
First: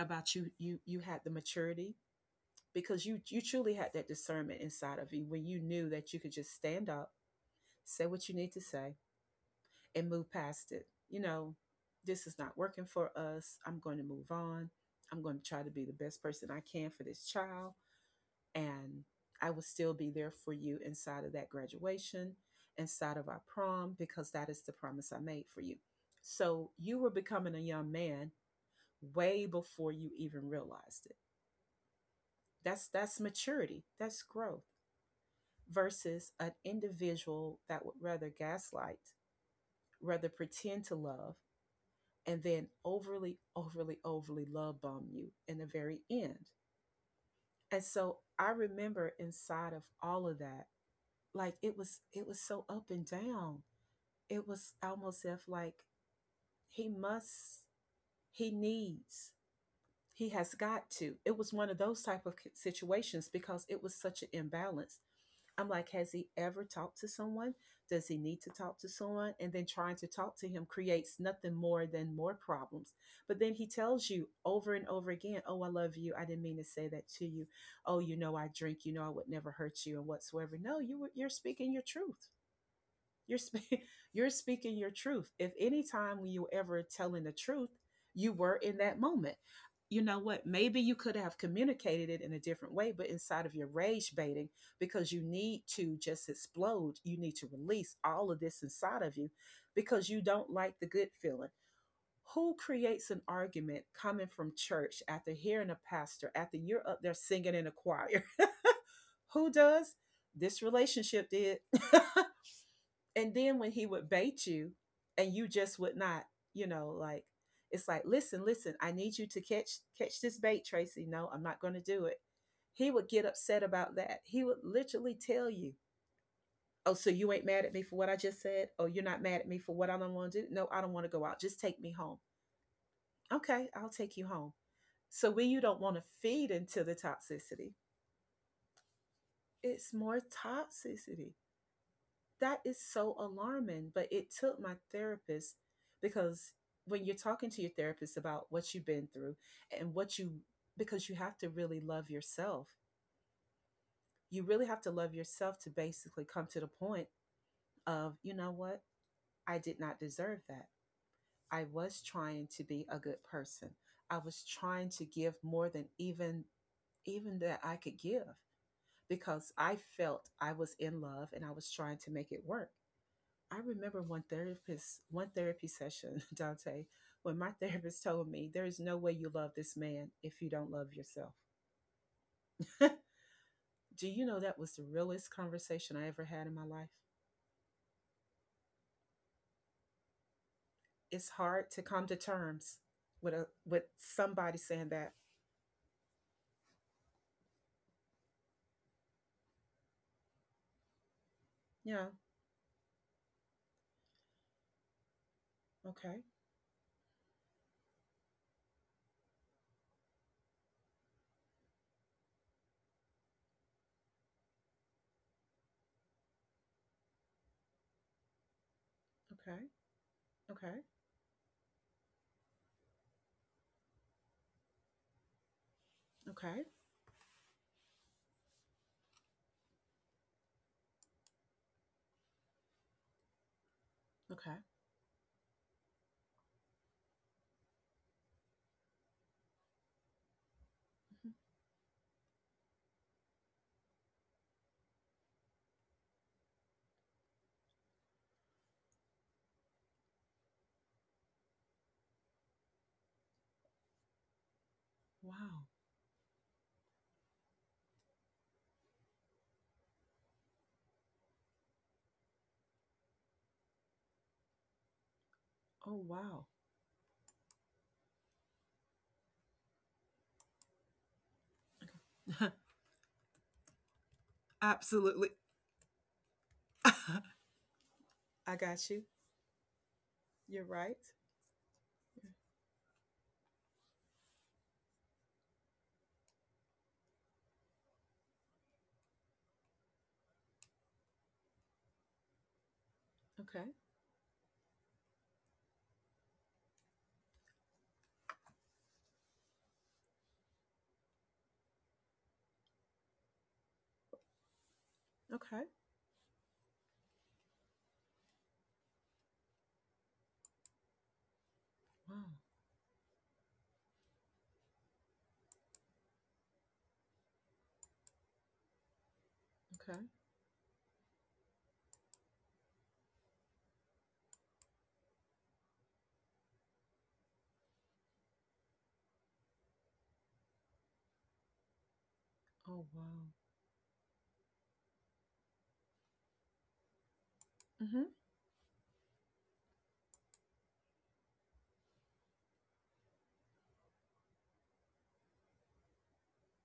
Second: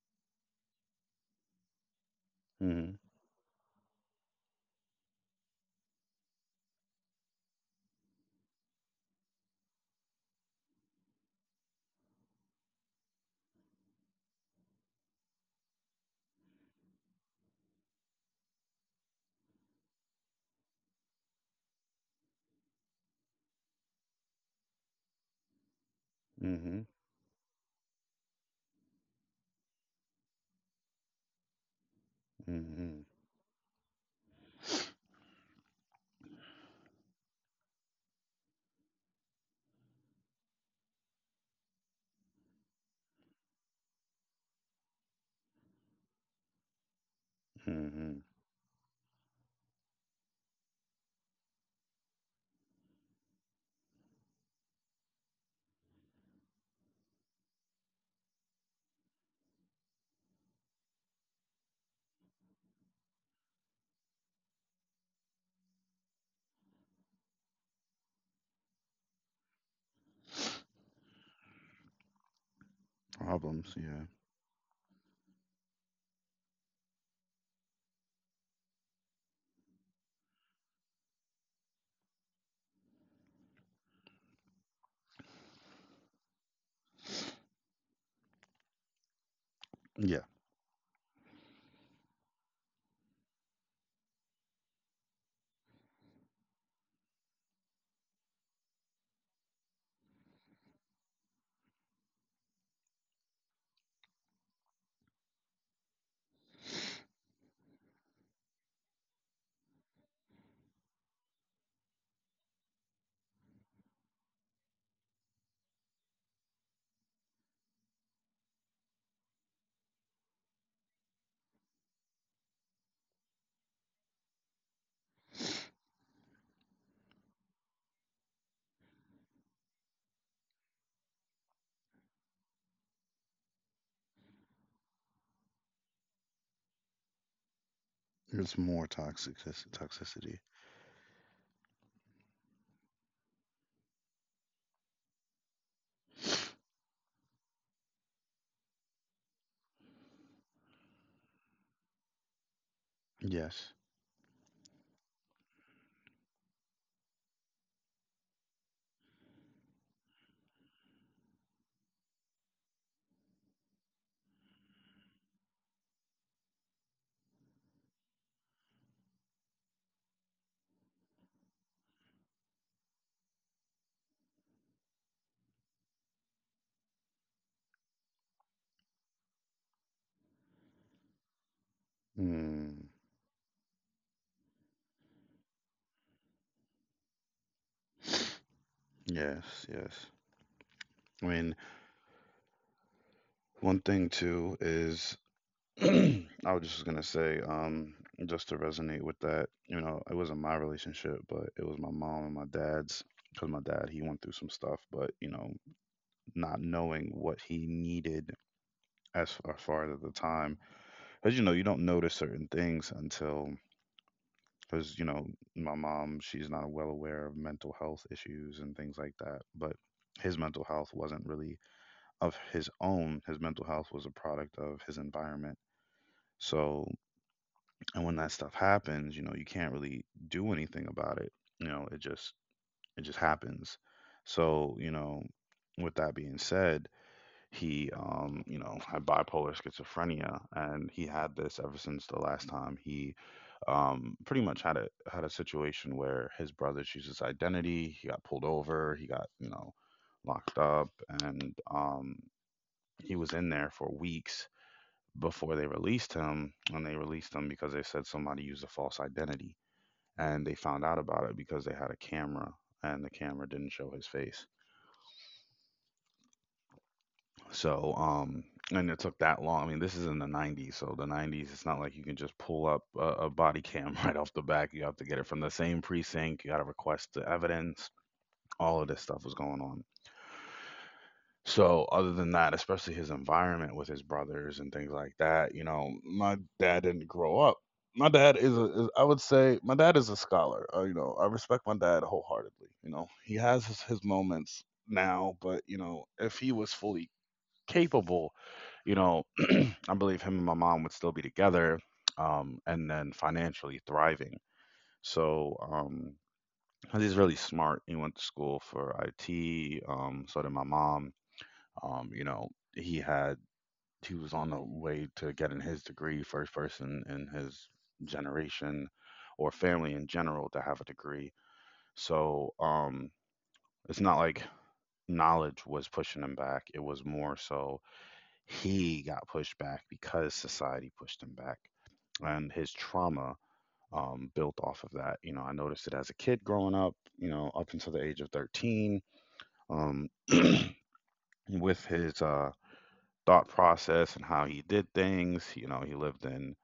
S1: about you had the maturity,
S2: Mm-hmm.
S1: because you truly had that discernment inside of you, when you knew that you could just stand up, say what you need to say, and move past it. This is not working for us. I'm going to move on. I'm going to try to be the best person I can for this child. And I will still be there for you inside of that graduation, inside of our prom, because that is the promise I made for you. So
S2: Mm-hmm.
S1: you were becoming a young man way before you even realized it. That's
S2: Mm-hmm.
S1: that's maturity, that's growth versus an individual that would rather gaslight, rather pretend to love, and then overly, overly, overly love bomb you in the very end. And
S2: Mm-hmm.
S1: so I remember inside of all of that, like, it was so up and down, it was almost if like, he must, he needs, he has got to, it was one of those type of situations because it was such an imbalance. I'm like, has he ever talked to someone? Does he need to talk to someone? And then trying to talk to him creates nothing more than more problems. But then he
S2: Problems. Yeah.
S1: tells you over and over again, oh, I love you, I didn't mean to say that to you. Oh, I drink, you know I would never hurt you, and whatsoever. No, you're speaking your truth. you're spe- you're speaking your truth. If any time when you were ever telling the truth, you were in that moment. You know
S2: Yeah.
S1: what? Maybe you could have communicated it in a different way, but inside of your rage baiting, because you need to just explode. You need to release all of this inside of you because you don't like the good feeling. Who creates an argument coming from church after hearing a pastor, after you're up there singing in a choir? Who does? This relationship did. And then when he would bait you and you just would not, like, it's like, listen, I need you to catch, this bait, Tracy. No, I'm not going to do it. He would get upset about that. He would literally tell you, oh, so you ain't mad at me for what I just said? Oh, you're not mad at me for what I don't want to do? No, I don't want to go out, just take me home. Okay, I'll take you home. So when you don't want to feed into the toxicity,
S2: It's more toxic
S1: it's more
S2: toxicity.
S1: toxicity. That is so alarming. But it took my therapist, because when you're talking to your therapist about what you've been through and what you, because you have to really love yourself,
S2: Yes.
S1: you really have to love yourself to basically come to the point of, you know what? I did not deserve that. I was trying to be a good person. I was trying to give more than even, that I could give, because I felt I was in love and I was trying to make it work. I remember one therapist, one therapy session, Dante, when my therapist told me, there is no way you love this man if you don't love yourself.
S2: Mm.
S1: Do you know that was the realest conversation I ever had in my life?
S2: Yes, yes. I
S1: It's
S2: mean,
S1: hard to come to terms with a,
S2: one
S1: with
S2: thing too
S1: somebody saying that.
S2: is I was just gonna say, just to resonate with that, you know, it wasn't my relationship, but it was my
S1: Yeah,
S2: mom and my dad's, because my dad he went through some stuff, but you know,
S1: okay,
S2: not knowing what he needed as as far as at the time, because you know, you don't notice certain things until, because you know, my mom she's not well aware of mental health issues and things like that,
S1: okay,
S2: but his mental
S1: okay,
S2: health wasn't really of his own. His mental health was a product of his environment.
S1: okay,
S2: So, and when that stuff happens, you know, you can't really do anything about it. You know, it just happens.
S1: okay.
S2: So, you know, with that being said, he you know, had bipolar schizophrenia and he
S1: Mhm.
S2: had this ever since the last time he pretty much had a situation where his brother changed his identity, he got pulled over, he got, you know, locked up and he was in there for weeks before they
S1: Wow.
S2: released him, and they released him because they said somebody used a false identity, and they found out about it because they had a camera, and the camera didn't show his face.
S1: Oh wow.
S2: So, and it took that long. I mean, this is in the '90s, so the '90s. It's not like you can just pull up a body cam right off the back. You have to get it
S1: Absolutely.
S2: from the same precinct. You got to
S1: I
S2: request the evidence. All of
S1: got
S2: this
S1: you.
S2: stuff was going on.
S1: You're right.
S2: So other than that, especially his environment with his brothers and things like that, you know, my dad didn't grow up. My dad is, I would say, my dad is a scholar. You know, I respect my dad wholeheartedly. You know, he has
S1: Okay.
S2: his moments now, but you know, if he was fully capable, you know, I believe him and my mom would still be together, and then financially thriving. So
S1: Okay.
S2: he's really smart. He went to school for IT. So did my mom, you
S1: Wow.
S2: know, he had he was on the way to getting his degree, first person in his generation or family
S1: Okay.
S2: in general to have a degree. So it's not like knowledge was pushing him back. It was more so he got pushed back because society pushed him back and his
S1: Oh
S2: trauma,
S1: wow.
S2: built off of that. You know, I noticed it as a kid growing up, you know, up until the
S1: Mm-hmm.
S2: age of 13, um, with his thought process and how he did things. You know, he lived in,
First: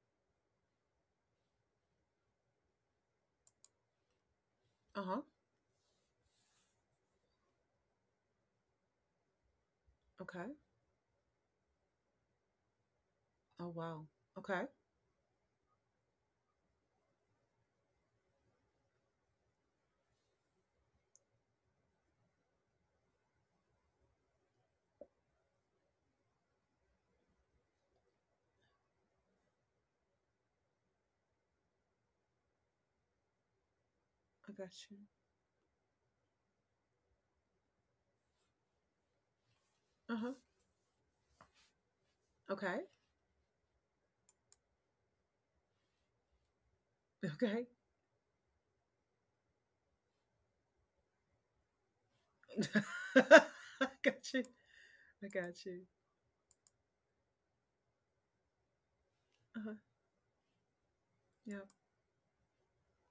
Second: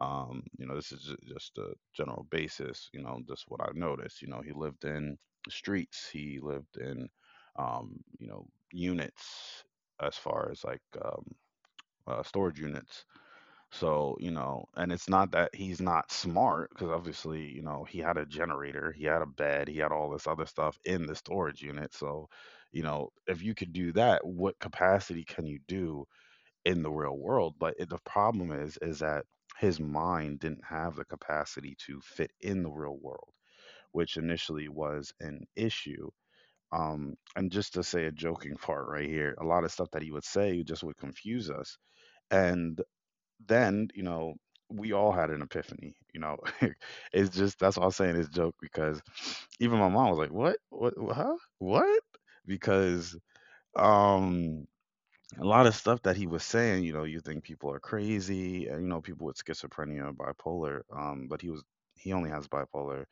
S2: you know, this is just a general basis, you know, just what I noticed. You know, he lived in
S1: Uh-huh.
S2: streets, he lived in, you know, units as far
S1: Okay.
S2: as like, storage units.
S1: Oh wow.
S2: So, you
S1: Okay.
S2: know,
S1: I
S2: and it's not that he's not smart because obviously, you know, he had a generator, he had a bed, he had all this other stuff in the storage unit. So, you know, if you could do that, what capacity can you do in the real world. But the problem is that his mind didn't have the capacity to fit in the real world, which initially
S1: got you.
S2: was an issue. And just to say a joking part right here, a lot of stuff that he
S1: Uh
S2: would
S1: huh.
S2: say just would confuse us. And
S1: Okay.
S2: then, you know, we all had an epiphany. You know, it's just
S1: Okay.
S2: that's all I'm saying is joke because even my mom was like, "What? What? Huh? What?" Because
S1: I got you.
S2: um
S1: I
S2: a
S1: got
S2: lot of
S1: you.
S2: stuff that he was saying, you know, you think people are crazy, and you know, people with
S1: Uh huh.
S2: schizophrenia, bipolar. But
S1: Yep.
S2: he only has bipolar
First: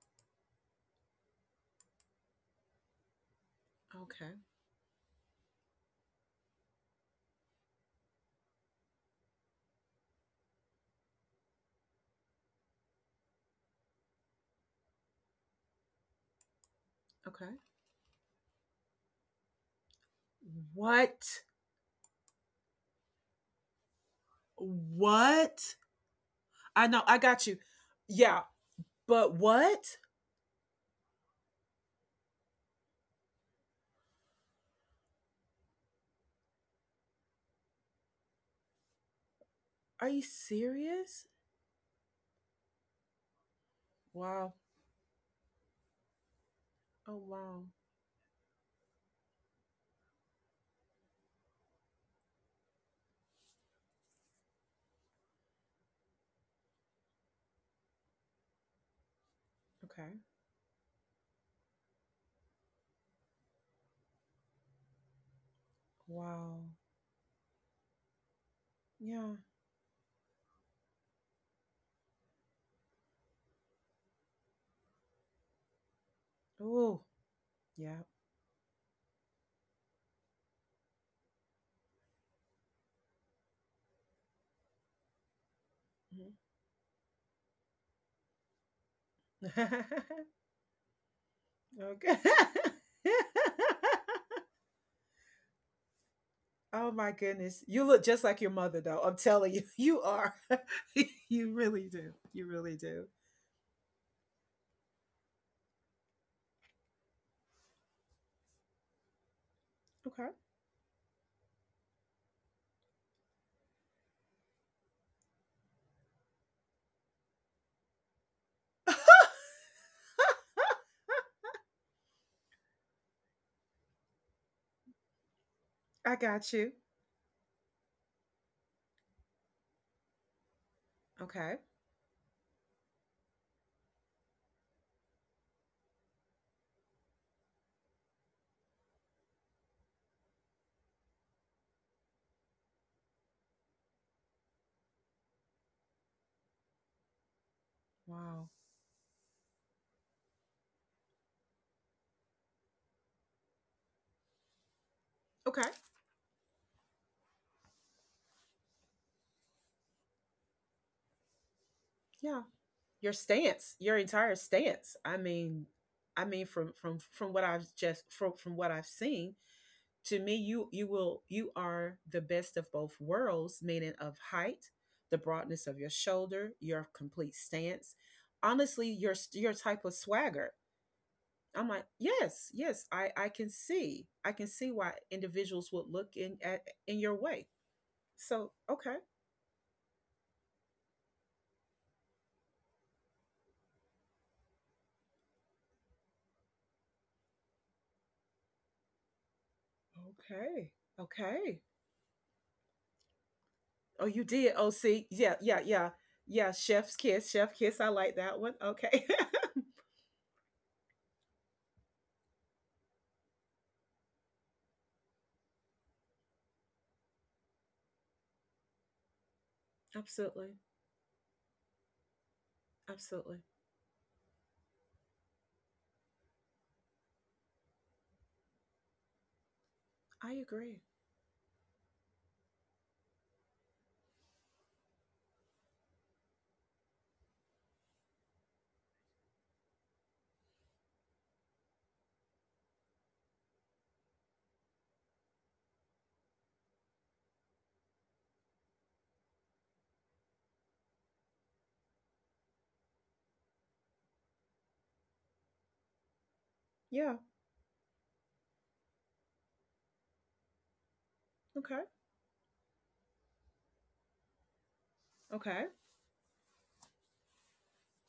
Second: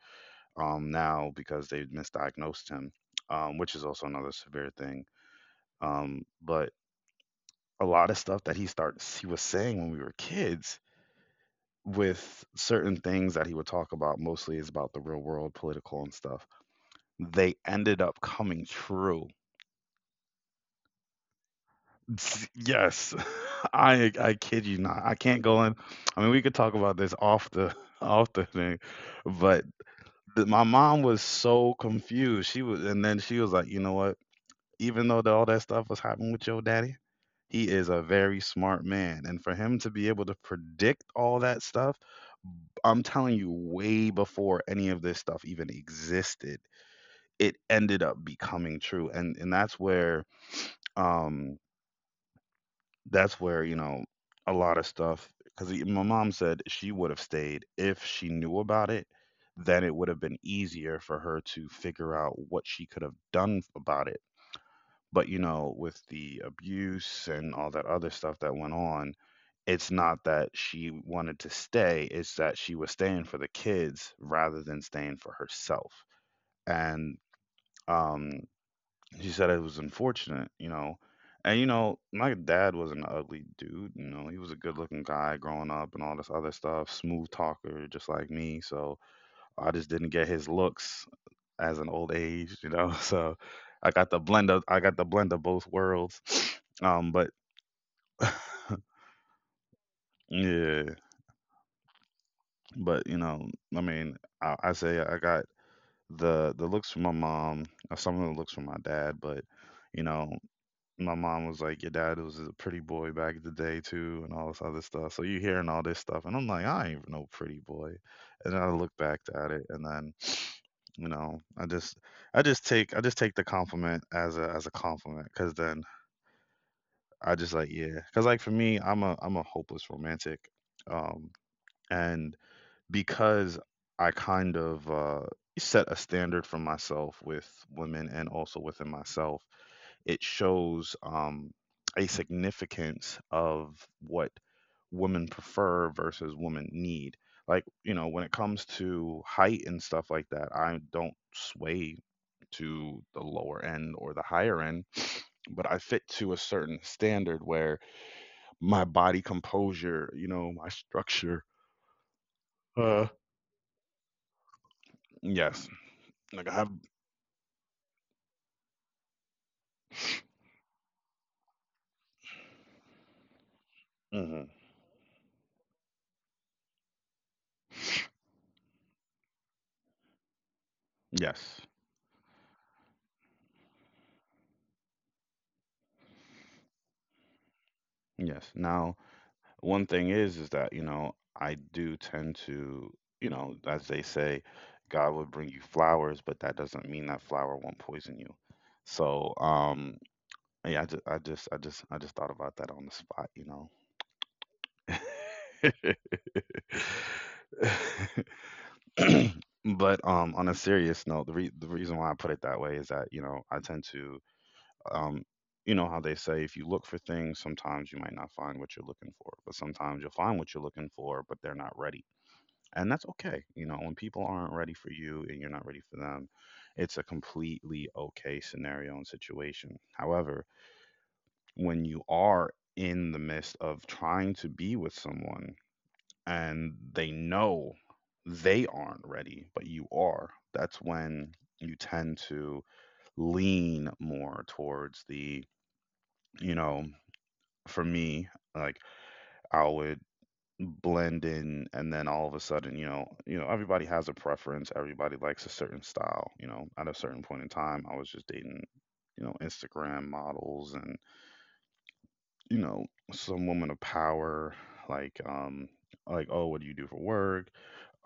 S2: now because they misdiagnosed him, which is also another
S1: Okay.
S2: severe thing. But a lot of stuff that he was saying when we were kids with certain things that he would talk about mostly is about the real world political and stuff they
S1: Okay.
S2: ended up coming true.
S1: What?
S2: S Yes. I kid you not. I can't go in
S1: What?
S2: I mean, we could talk
S1: I
S2: about
S1: know.
S2: this
S1: I
S2: off
S1: got you.
S2: the off the
S1: Yeah.
S2: thing,
S1: But
S2: but
S1: what?
S2: th my mom was so confused. She was and Then she was like, "You know what? Even though that all that stuff was happening with your daddy, he is a very smart man, and for him to be
S1: Are you
S2: able to predict
S1: serious?
S2: all that stuff, I'm telling you, way
S1: Wow.
S2: before any of this stuff even existed,
S1: Oh
S2: it
S1: wow.
S2: ended up becoming true." And um that's where you know a lot of stuff because my mom said she would have stayed if she knew about it, then it would have
S1: Okay.
S2: been easier for her to figure out what she could have done about it, but you know with the
S1: Wow.
S2: abuse and all that other stuff that went on,
S1: Yeah.
S2: it's not that she wanted to stay, it's that she was staying for the kids rather than staying for herself
S1: Oh.
S2: and,
S1: Yeah.
S2: um she said it was unfortunate, you know. And you know, my dad was an ugly dude, you know, he was a good looking guy growing up and all this other stuff, smooth talker, just like me. So I just didn't get
S1: Mhm.
S2: his looks as an old
S1: okay.
S2: age, you know. So I got the blend of I got the blend of both worlds.
S1: Oh my
S2: But
S1: goodness. You look just like your mother though. I'm telling you. You are.
S2: yeah,
S1: you really do. You really do.
S2: but you know, I mean, I say I got the looks from my mom, some of the looks from my dad, but you
S1: Okay.
S2: know, my mom was like, "Your dad was a pretty boy back in the day too," and all this other stuff. So you hearing all this stuff, and I'm like, "I ain't no pretty boy." And then I look back at it, and then, you know, I just take the compliment as a compliment, because then
S1: I got you.
S2: I just like, yeah, because like for me, I'm a hopeless romantic, um,
S1: Okay.
S2: and because I kind of set a standard for myself with women and also within myself. It shows a significance of what women prefer versus women need. Like, you know, when it
S1: Wow.
S2: comes to height and stuff like that, I don't sway to the lower end or the higher end, but
S1: Okay.
S2: I fit to a certain standard where my body composure, you know, my structure.
S1: Yeah.
S2: Uh,
S1: Your stance, your entire stance.
S2: yes.
S1: I mean
S2: Like I have.
S1: from what I've just from what I've seen, to me you are the best of both worlds, meaning of
S2: Mhm.
S1: height, the broadness of your shoulder, your complete stance. Honestly, your type of swagger
S2: Yes.
S1: I'm like, yes, yes, I can see. I can see why individuals would look in at in your way.
S2: Yes.
S1: So
S2: Now,
S1: okay,
S2: one thing is that, you know, I do tend to, you know, as they say, God will bring you flowers, but that doesn't mean that flower won't poison you. So
S1: okay,
S2: yeah, i just i just i
S1: okay.
S2: just i just thought about that on the spot, you
S1: Oh, you did. Oh, see, yeah, yeah, yeah, yeah. Chef's kiss, chef
S2: know.
S1: kiss. I like that one. Okay.
S2: But on a serious note, the reason why I put it that way is that, you know, I tend to um you know how they say if you look for things sometimes you might not find what you're looking for, but sometimes you'll find
S1: Absolutely.
S2: what you're looking for, but they're not ready. And that's okay.
S1: Absolutely.
S2: You know, when people aren't ready for you and you're not ready for them, it's a completely okay scenario and situation.
S1: I
S2: However,
S1: agree.
S2: when you are in the midst of trying to be with someone and they know they aren't ready, but you are, that's when you tend to lean more towards the, you know, for me, like I would blend in. And then all of a sudden, you know, you know, everybody has a preference, everybody likes a certain style. You know, at a
S1: Yeah.
S2: certain point in time, I was just dating, you know, Instagram models and,
S1: Okay.
S2: you know, some woman of power, like
S1: Okay.
S2: like, "Oh, what do you do for work?"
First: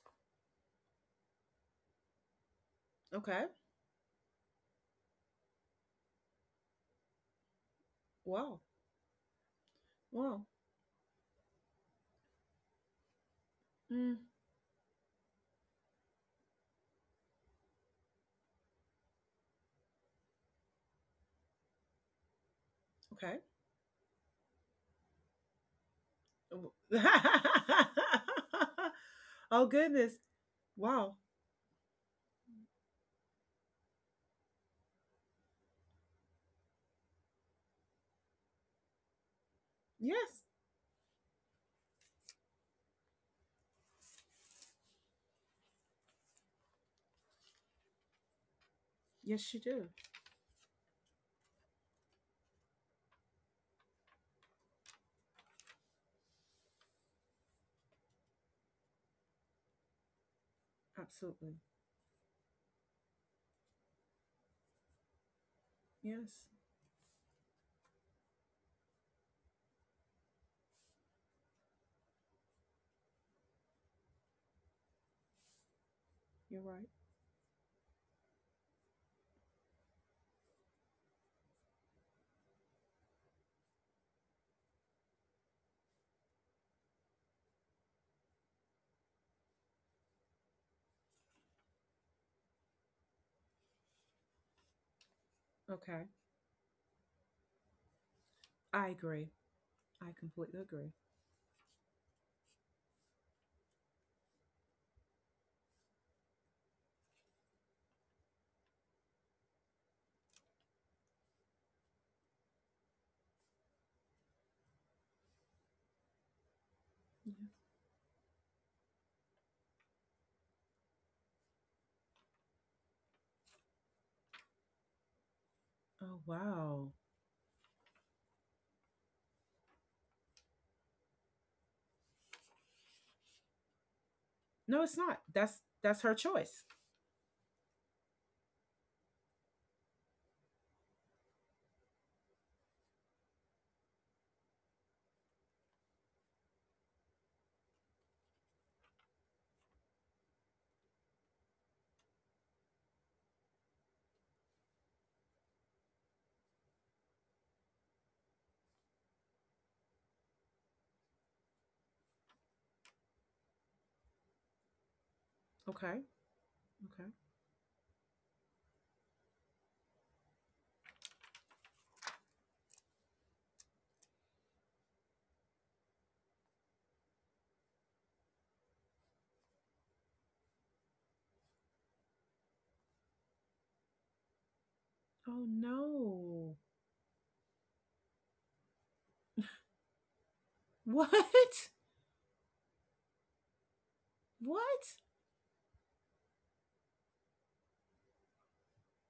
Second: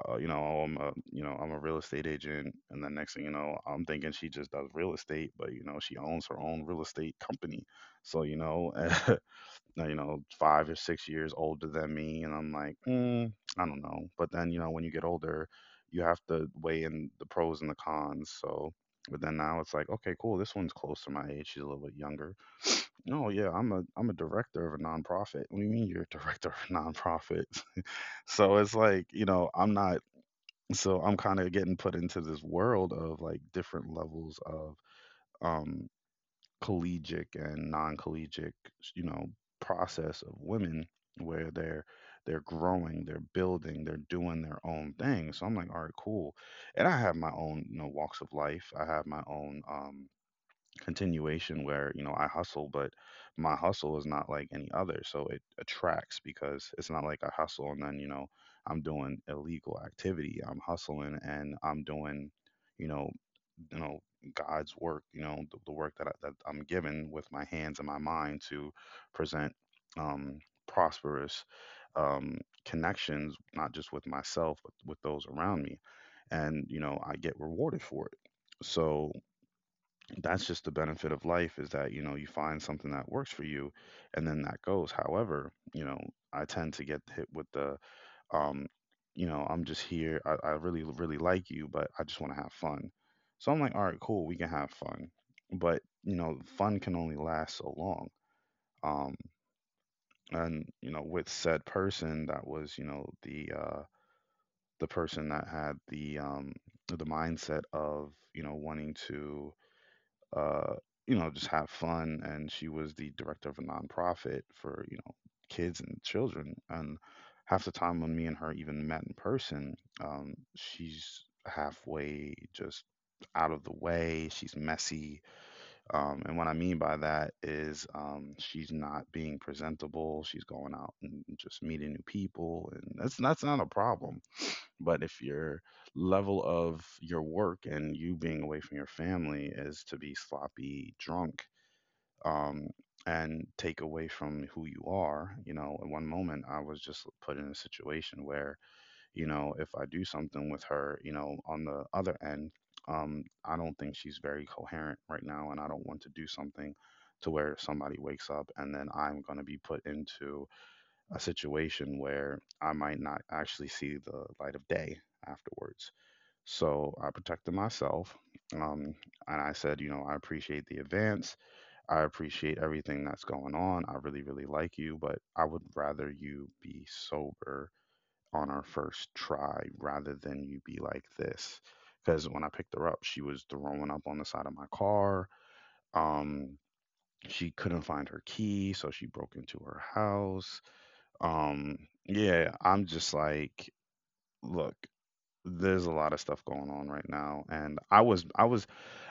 S2: you know, "Oh, I'm a, you know, I'm a real estate agent." And then next thing you
S1: Okay.
S2: know, I'm thinking she just does real estate, but you know, she owns her own real estate company. So you
S1: Wow.
S2: know. You know,
S1: Wow.
S2: 5 or 6 years older than me. And I'm like, mm, I don't know.
S1: Mm,
S2: But then, you know, when you get older, you have to weigh in the pros and the cons. So, but then now it's like, okay, cool. This one's close to my age. She's a little bit younger. No,
S1: okay.
S2: yeah, I'm a director of a nonprofit. What do you mean you're a director of a
S1: Oh, W-
S2: nonprofit? So it's like, you know,
S1: oh
S2: I'm not.
S1: goodness.
S2: So I'm
S1: Wow.
S2: kind of getting put into this world of like different levels of um collegiate and non-collegiate, you know, process of
S1: Yes.
S2: women where they're growing, they're building, they're doing their own thing. So I'm like, all right, cool. And I have my own, you know, walks of life. I have my own
S1: Yes, you do.
S2: continuation where, you know, I hustle, but my hustle is not like any other, so it attracts, because it's not like I hustle and then, you know, I'm doing illegal activity. I'm hustling and
S1: Absolutely.
S2: I'm doing, you know, you know, God's work, you know, the work that I, that
S1: Yes.
S2: I'm given with my hands and my mind to present um, prosperous um, connections, not just with myself but with those around me, and
S1: You're
S2: you know,
S1: right.
S2: I get rewarded for it. So that's just the benefit of life, is that you know you find something that works for you, and then that goes. However, you know, I tend to get hit with the um, you know, "I'm just here. I really, really like you, but I just want to have fun." So I'm like, all right, cool, we can have fun. But,
S1: Okay.
S2: you know, fun can only last so long.
S1: I
S2: Um,
S1: agree. I completely
S2: and, you
S1: agree.
S2: know, with said person, that was, you know, the person that had the mindset of, you know, wanting to, uh, you know, just have fun. And she was the director of a nonprofit for, you know, kids and children. And
S1: Yeah.
S2: half the time when me and her even met in person, she's halfway just out of the way. She's messy.
S1: Oh
S2: And what I mean by
S1: wow.
S2: that is she's not being presentable. She's going out and just meeting new people. And that's not a problem.
S1: No, it's
S2: But if
S1: not.
S2: your
S1: That's her
S2: level
S1: choice.
S2: of your work and you being away from your family is to be sloppy drunk, um, and take away from who you are, you know, in one moment I was just put in a situation where, you know, if I do something with her, you know, on the other end, I don't think she's very coherent right now, and I don't want to do something to where somebody wakes up and then I'm going to be put into a situation where I might not actually see the light of day afterwards.
S1: Okay.
S2: So I
S1: Okay.
S2: protected myself. Um, and I said, you know, I appreciate the advance. I appreciate everything that's going on. I really, really like you, but I would rather you be sober on our first try rather than you be like this. Because when I picked her up, she was throwing up on the side of my car.
S1: Oh
S2: Um,
S1: no.
S2: she couldn't find her key, so she broke into her house.
S1: What?
S2: um, yeah, I'm just like, look,
S1: What?
S2: there's a lot of stuff going on right now, and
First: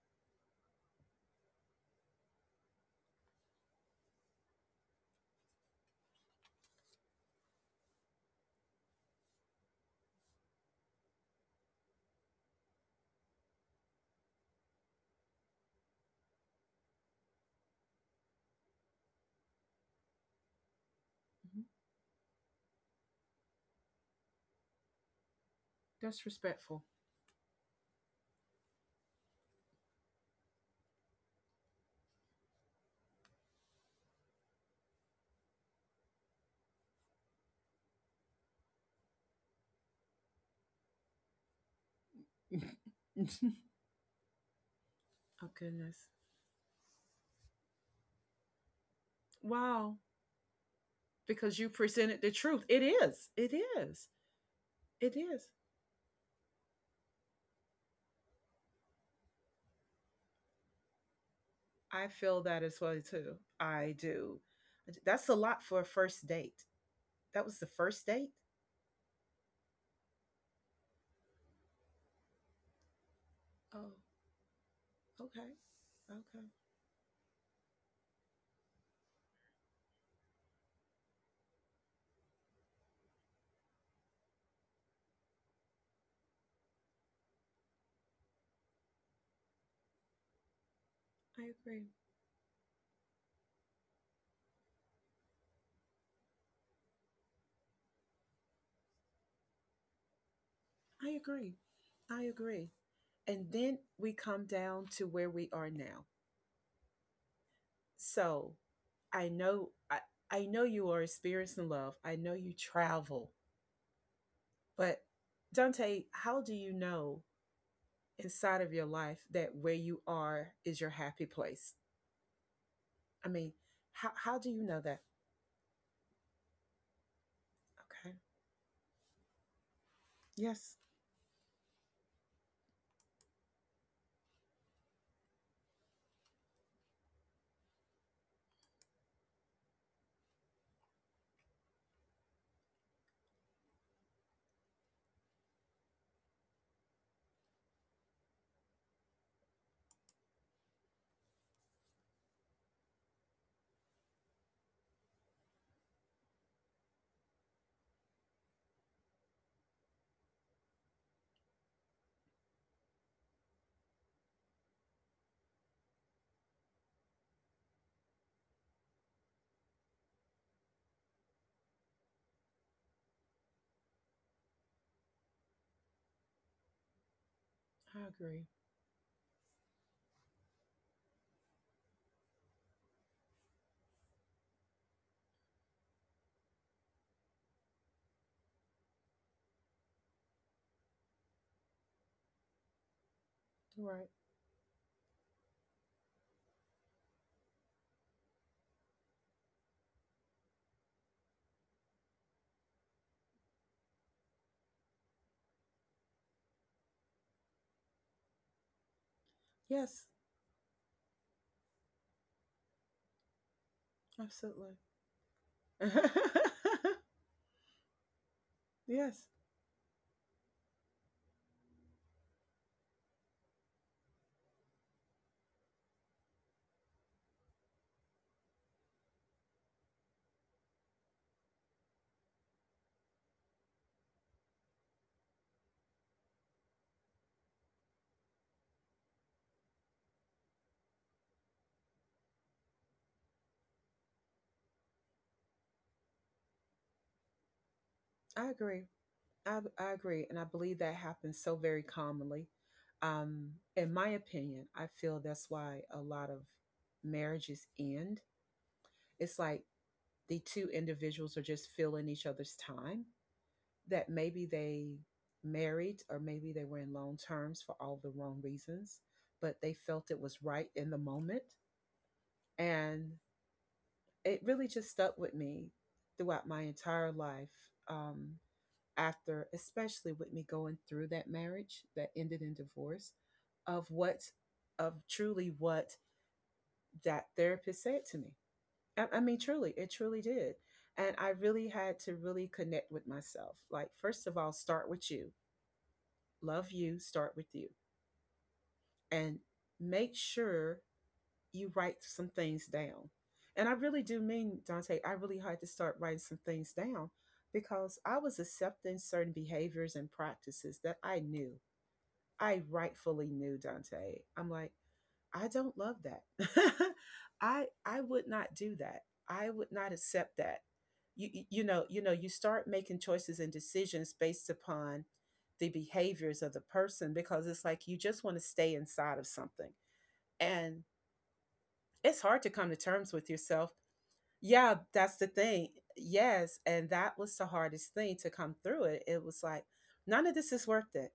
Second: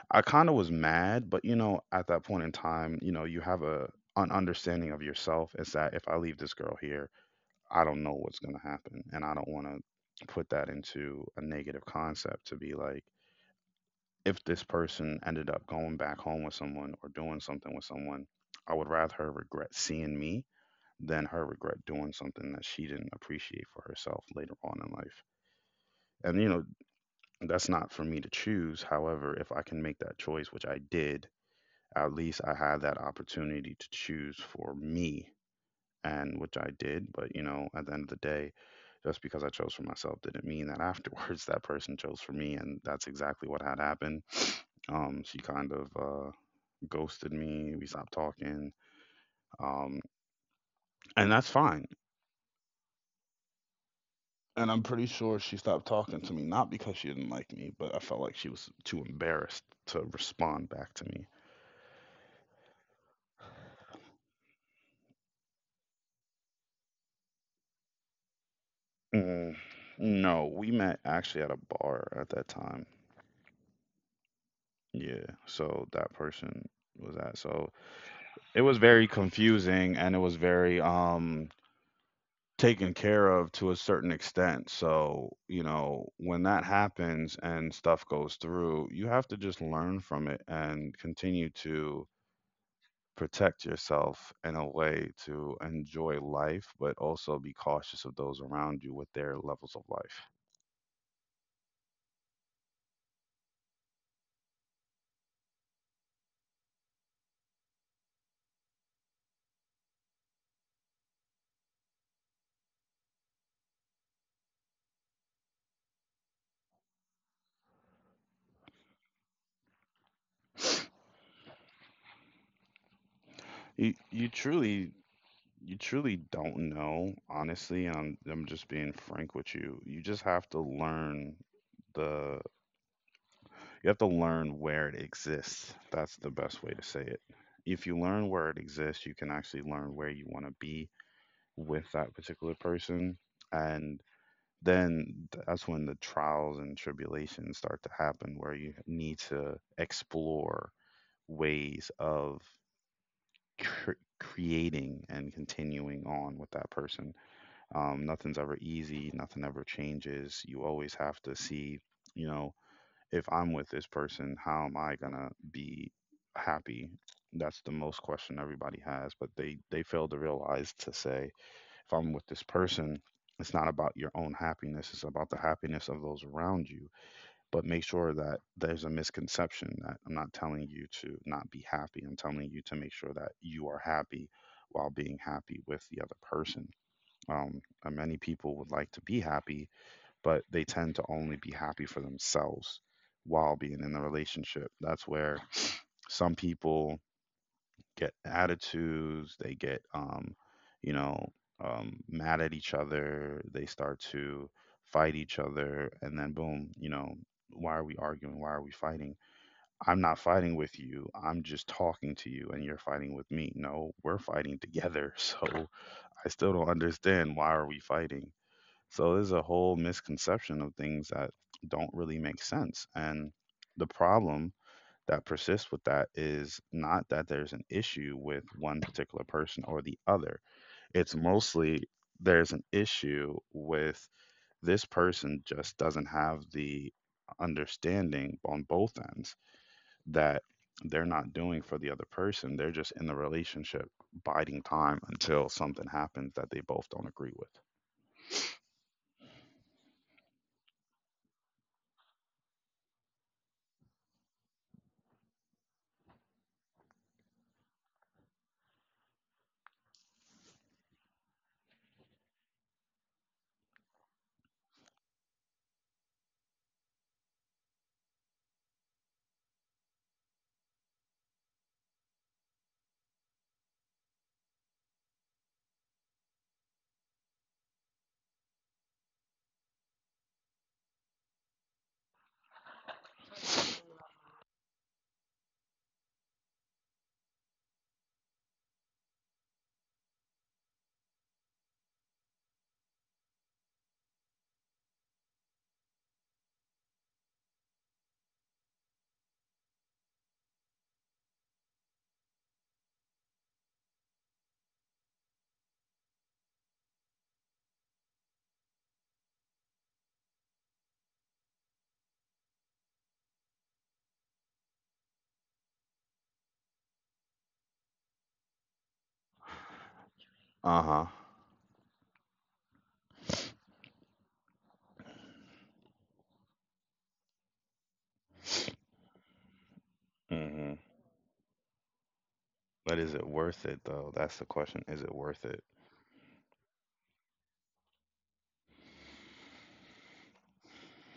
S2: I kind of was mad, but you know, at that point in time, you know, you have a an understanding of yourself, is that if I leave this girl here, I don't know what's gonna happen, and I don't want to put that into a negative concept to be like, if this person ended up going back home with someone or doing something with someone, I would rather her regret seeing me than her
S1: Mhm.
S2: regret doing something that she didn't appreciate for herself later on in life.
S1: That's
S2: And, you know,
S1: respectful.
S2: that's not for me to choose. However, if I can make that choice, which I did, at least I had that opportunity to choose for me, and which I did. But, you know, at the end of the day, just because I chose for myself didn't mean that afterwards that person chose for me. And that's
S1: oh
S2: exactly what had happened. She kind of
S1: goodness.
S2: uh, ghosted me. We stopped talking. Um,
S1: Wow.
S2: and that's
S1: Because you
S2: fine.
S1: presented the truth. It is. It is.
S2: And I'm pretty
S1: It
S2: sure
S1: is.
S2: she stopped talking to me, not because she didn't like me, but I felt like she was too embarrassed to respond back to me.
S1: I feel that as well too. I do. That's a lot for a first date. That was the first date?
S2: Mm, no, we met actually at a bar at that time.
S1: Oh,
S2: Yeah,
S1: okay.
S2: so that
S1: Okay.
S2: person was that. So it was very confusing and it was very taken care of to a certain extent. So, you know, when that happens and stuff goes through, you have to just learn from it and
S1: I
S2: continue
S1: agree.
S2: to protect yourself in a way to enjoy life, but also be cautious of those around you with their levels of life.
S1: I agree. I agree. And then we come down to where we are now. So, I know I, I know you are experiencing love. I know you travel. But Dante, how do you know inside of your life that where you are is your happy place? I mean,
S2: You, you
S1: how do you know
S2: truly,
S1: that?
S2: you truly don't know, honestly. And
S1: Okay.
S2: I'm just being frank with you. You just have to
S1: Yes.
S2: learn the, you have to learn where it exists. That's the best way to say it. If you learn where it exists, you can actually learn where you want to be with that particular person. And then that's when the trials and tribulations start to happen, where you need to explore ways of cr- creating and continuing on with that person. Nothing's ever easy, nothing ever changes, you always have to see, you know, if I'm with this person, how am I gonna be happy? That's the most question everybody has, but they fail to realize to say if I'm with this person, it's not about your own happiness, it's about the happiness of those around you. But make
S1: I
S2: sure that
S1: agree.
S2: there's a misconception that I'm not telling you to not be happy. I'm telling you to make sure that you are happy while being happy with the other person. And many people would like to be happy, but they tend to only be happy for themselves while being in
S1: You're
S2: the
S1: right.
S2: relationship. That's where some people get attitudes, they get you know, mad at each other, they start to fight each other, and then boom, why are we arguing? Why are we fighting? I'm
S1: Yes,
S2: not fighting with you. I'm just talking to you and you're fighting with me. No, we're fighting
S1: absolutely.
S2: together. So I still don't understand, why are we fighting? So there's
S1: yes,
S2: a whole misconception of things that don't really make sense. And the problem that persists with that is not that there's an issue with one particular person or the other. It's mostly there's an issue with this person just doesn't have the understanding on both ends that they're not doing for the other person. They're just in the relationship biding time until something happens that they both don't agree with.
S1: I agree. I agree. And I believe that happens so very commonly. In my opinion, I feel that's why a lot of marriages end. It's like the two individuals are just filling each other's time that maybe they married or maybe they were in long terms for all the wrong reasons, but they felt it was right in the moment. And it really just stuck with me throughout my entire life um, after especially with me going through that marriage that ended in divorce of what of truly what that therapist said to me I mean truly it truly did and I really had to really connect with myself like first of all, start with you, love you, start with you, and make sure you write some things down. And I really do mean, Dante, I really had to start writing some things down because I was accepting certain behaviors and practices that I knew. I rightfully knew, Dante. I'm like, I don't love that. I would not do that. I would not accept that.
S2: Uh huh.
S1: You know, you know, you start making choices and decisions based upon the behaviors of the person because it's like you just want to stay inside of something.
S2: Mm-hmm.
S1: And it's hard to come to
S2: But is
S1: terms
S2: it
S1: with
S2: worth
S1: yourself.
S2: it though? That's the
S1: Yeah,
S2: question. Is it
S1: that's the
S2: worth it?
S1: thing. Yes, and that was the hardest thing to come through it. It was like none of this is worth it.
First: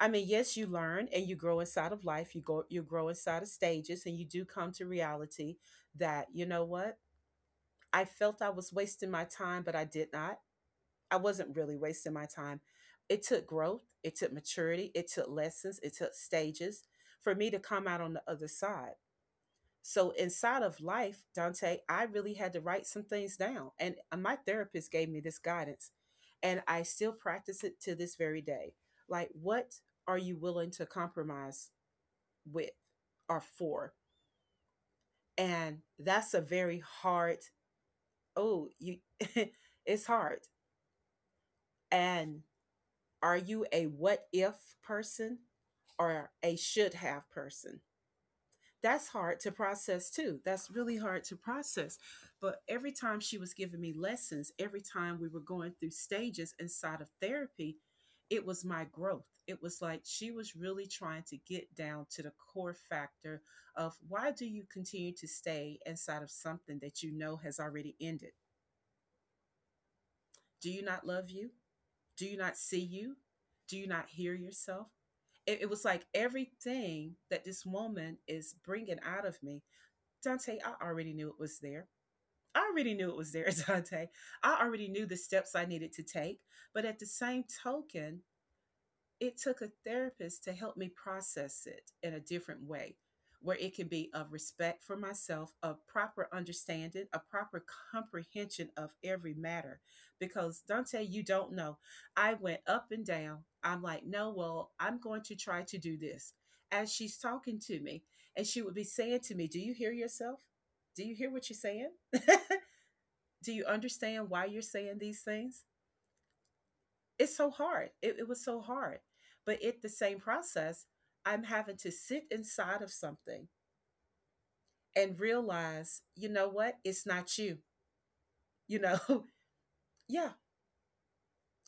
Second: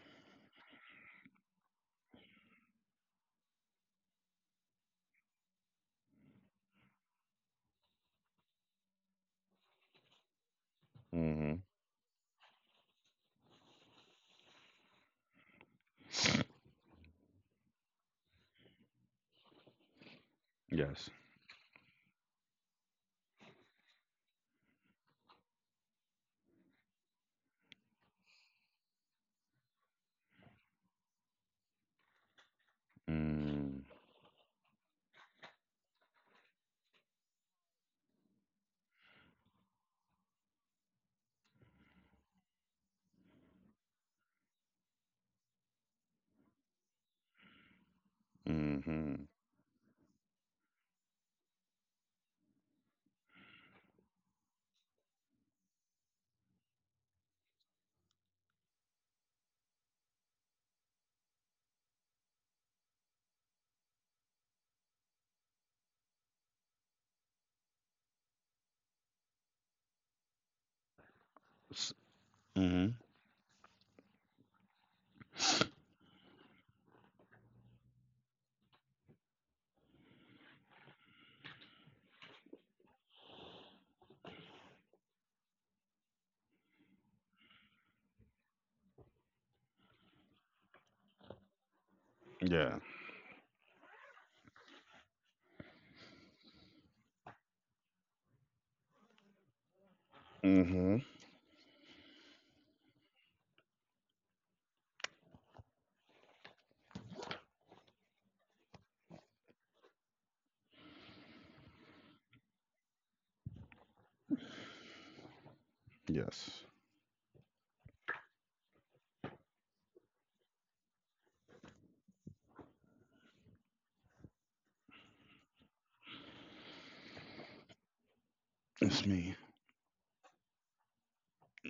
S1: I mean, yes, you learn and you grow inside of life. You grow inside of stages and you do come to reality that, you know what? I felt I was wasting my time, but I did not. I
S2: Mm-hmm.
S1: wasn't really wasting my time. It took growth, it took maturity, it took lessons, it took stages for me to come out on the other side. So inside of
S2: Yes.
S1: life, Dante, I really had to write some things down. And my therapist gave me this guidance. And I still practice it to this very day. Like, what are you willing to compromise with or
S2: Mm.
S1: for? And that's a very hard, oh, you it's hard. And are you a what if person or a should have person? That's
S2: Mm-hmm.
S1: hard to process too. That's really hard to process. But every time she was giving me lessons, every time we were going through stages inside of therapy, it was my growth. It was like she was really trying to get down to the core factor of why do you continue to stay inside of something that you know has already ended? Do you not love you? Do you not see
S2: Mm-hmm.
S1: you? Do you not hear yourself? It was like everything that this woman is bringing out of me, Dante, I already knew it was there. I already knew it was there, Dante. I already knew the steps I needed to take. But at the same token, it took a therapist to help me process it in a different
S2: Yeah.
S1: way, where it could be of respect for myself, a proper understanding, a proper comprehension of every matter. Because
S2: Mm-hmm.
S1: Dante, you don't know. I went up and down. I'm like, no, well, I'm going to try to do this. As she's talking to me, and she would be saying to me, do you hear yourself? Do you hear what you're saying? Do you understand why you're saying these things?
S2: Yes.
S1: It's so hard. It was so hard. But it the same process, I'm having to sit inside of something and realize, you know what? It's not you. You know,
S2: It's me.
S1: yeah,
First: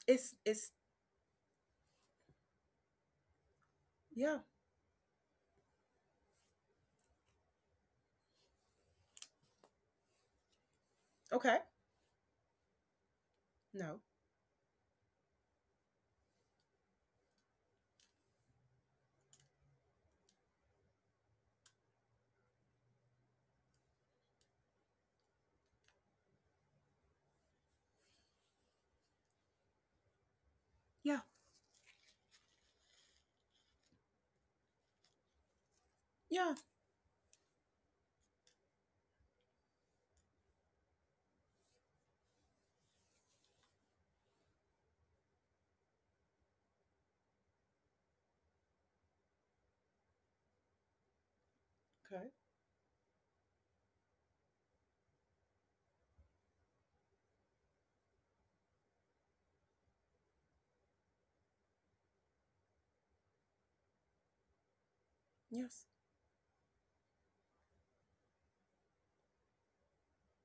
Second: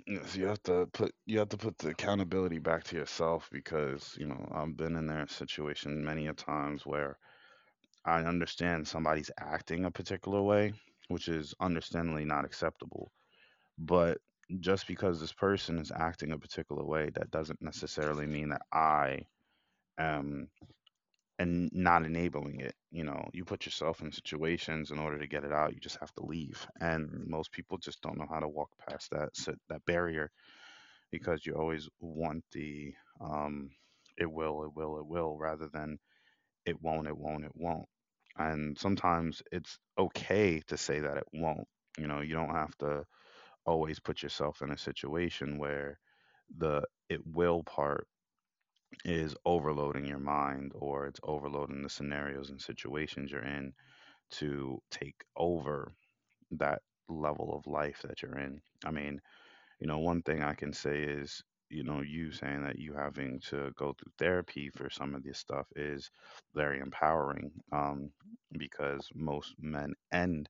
S1: it's
S2: Yes, you have
S1: it's
S2: to put the accountability back to yourself because, you
S1: yeah.
S2: know, I've been in that situation many a times where I understand somebody's acting a particular way, which is
S1: Okay.
S2: understandably not acceptable.
S1: No.
S2: But just because this person is acting a particular way, that doesn't necessarily mean that I am and not enabling it. You know, you put yourself in situations in order to get it out. You just have to leave, and most people just don't know how to walk past that barrier
S1: Yeah.
S2: because you always want the um, it will, it will, it will, rather than
S1: Yeah.
S2: it won't, it won't, it won't. And sometimes it's okay to say that it won't. You know, you don't have to always put yourself in a situation where the "it will" part is overloading your mind or it's overloading the
S1: Okay.
S2: scenarios and situations you're in to take over that level of life that you're in. I mean, you know, one thing I can say is, you know, you saying that you having to go through therapy for some of this stuff
S1: Yes.
S2: is very empowering, because most men and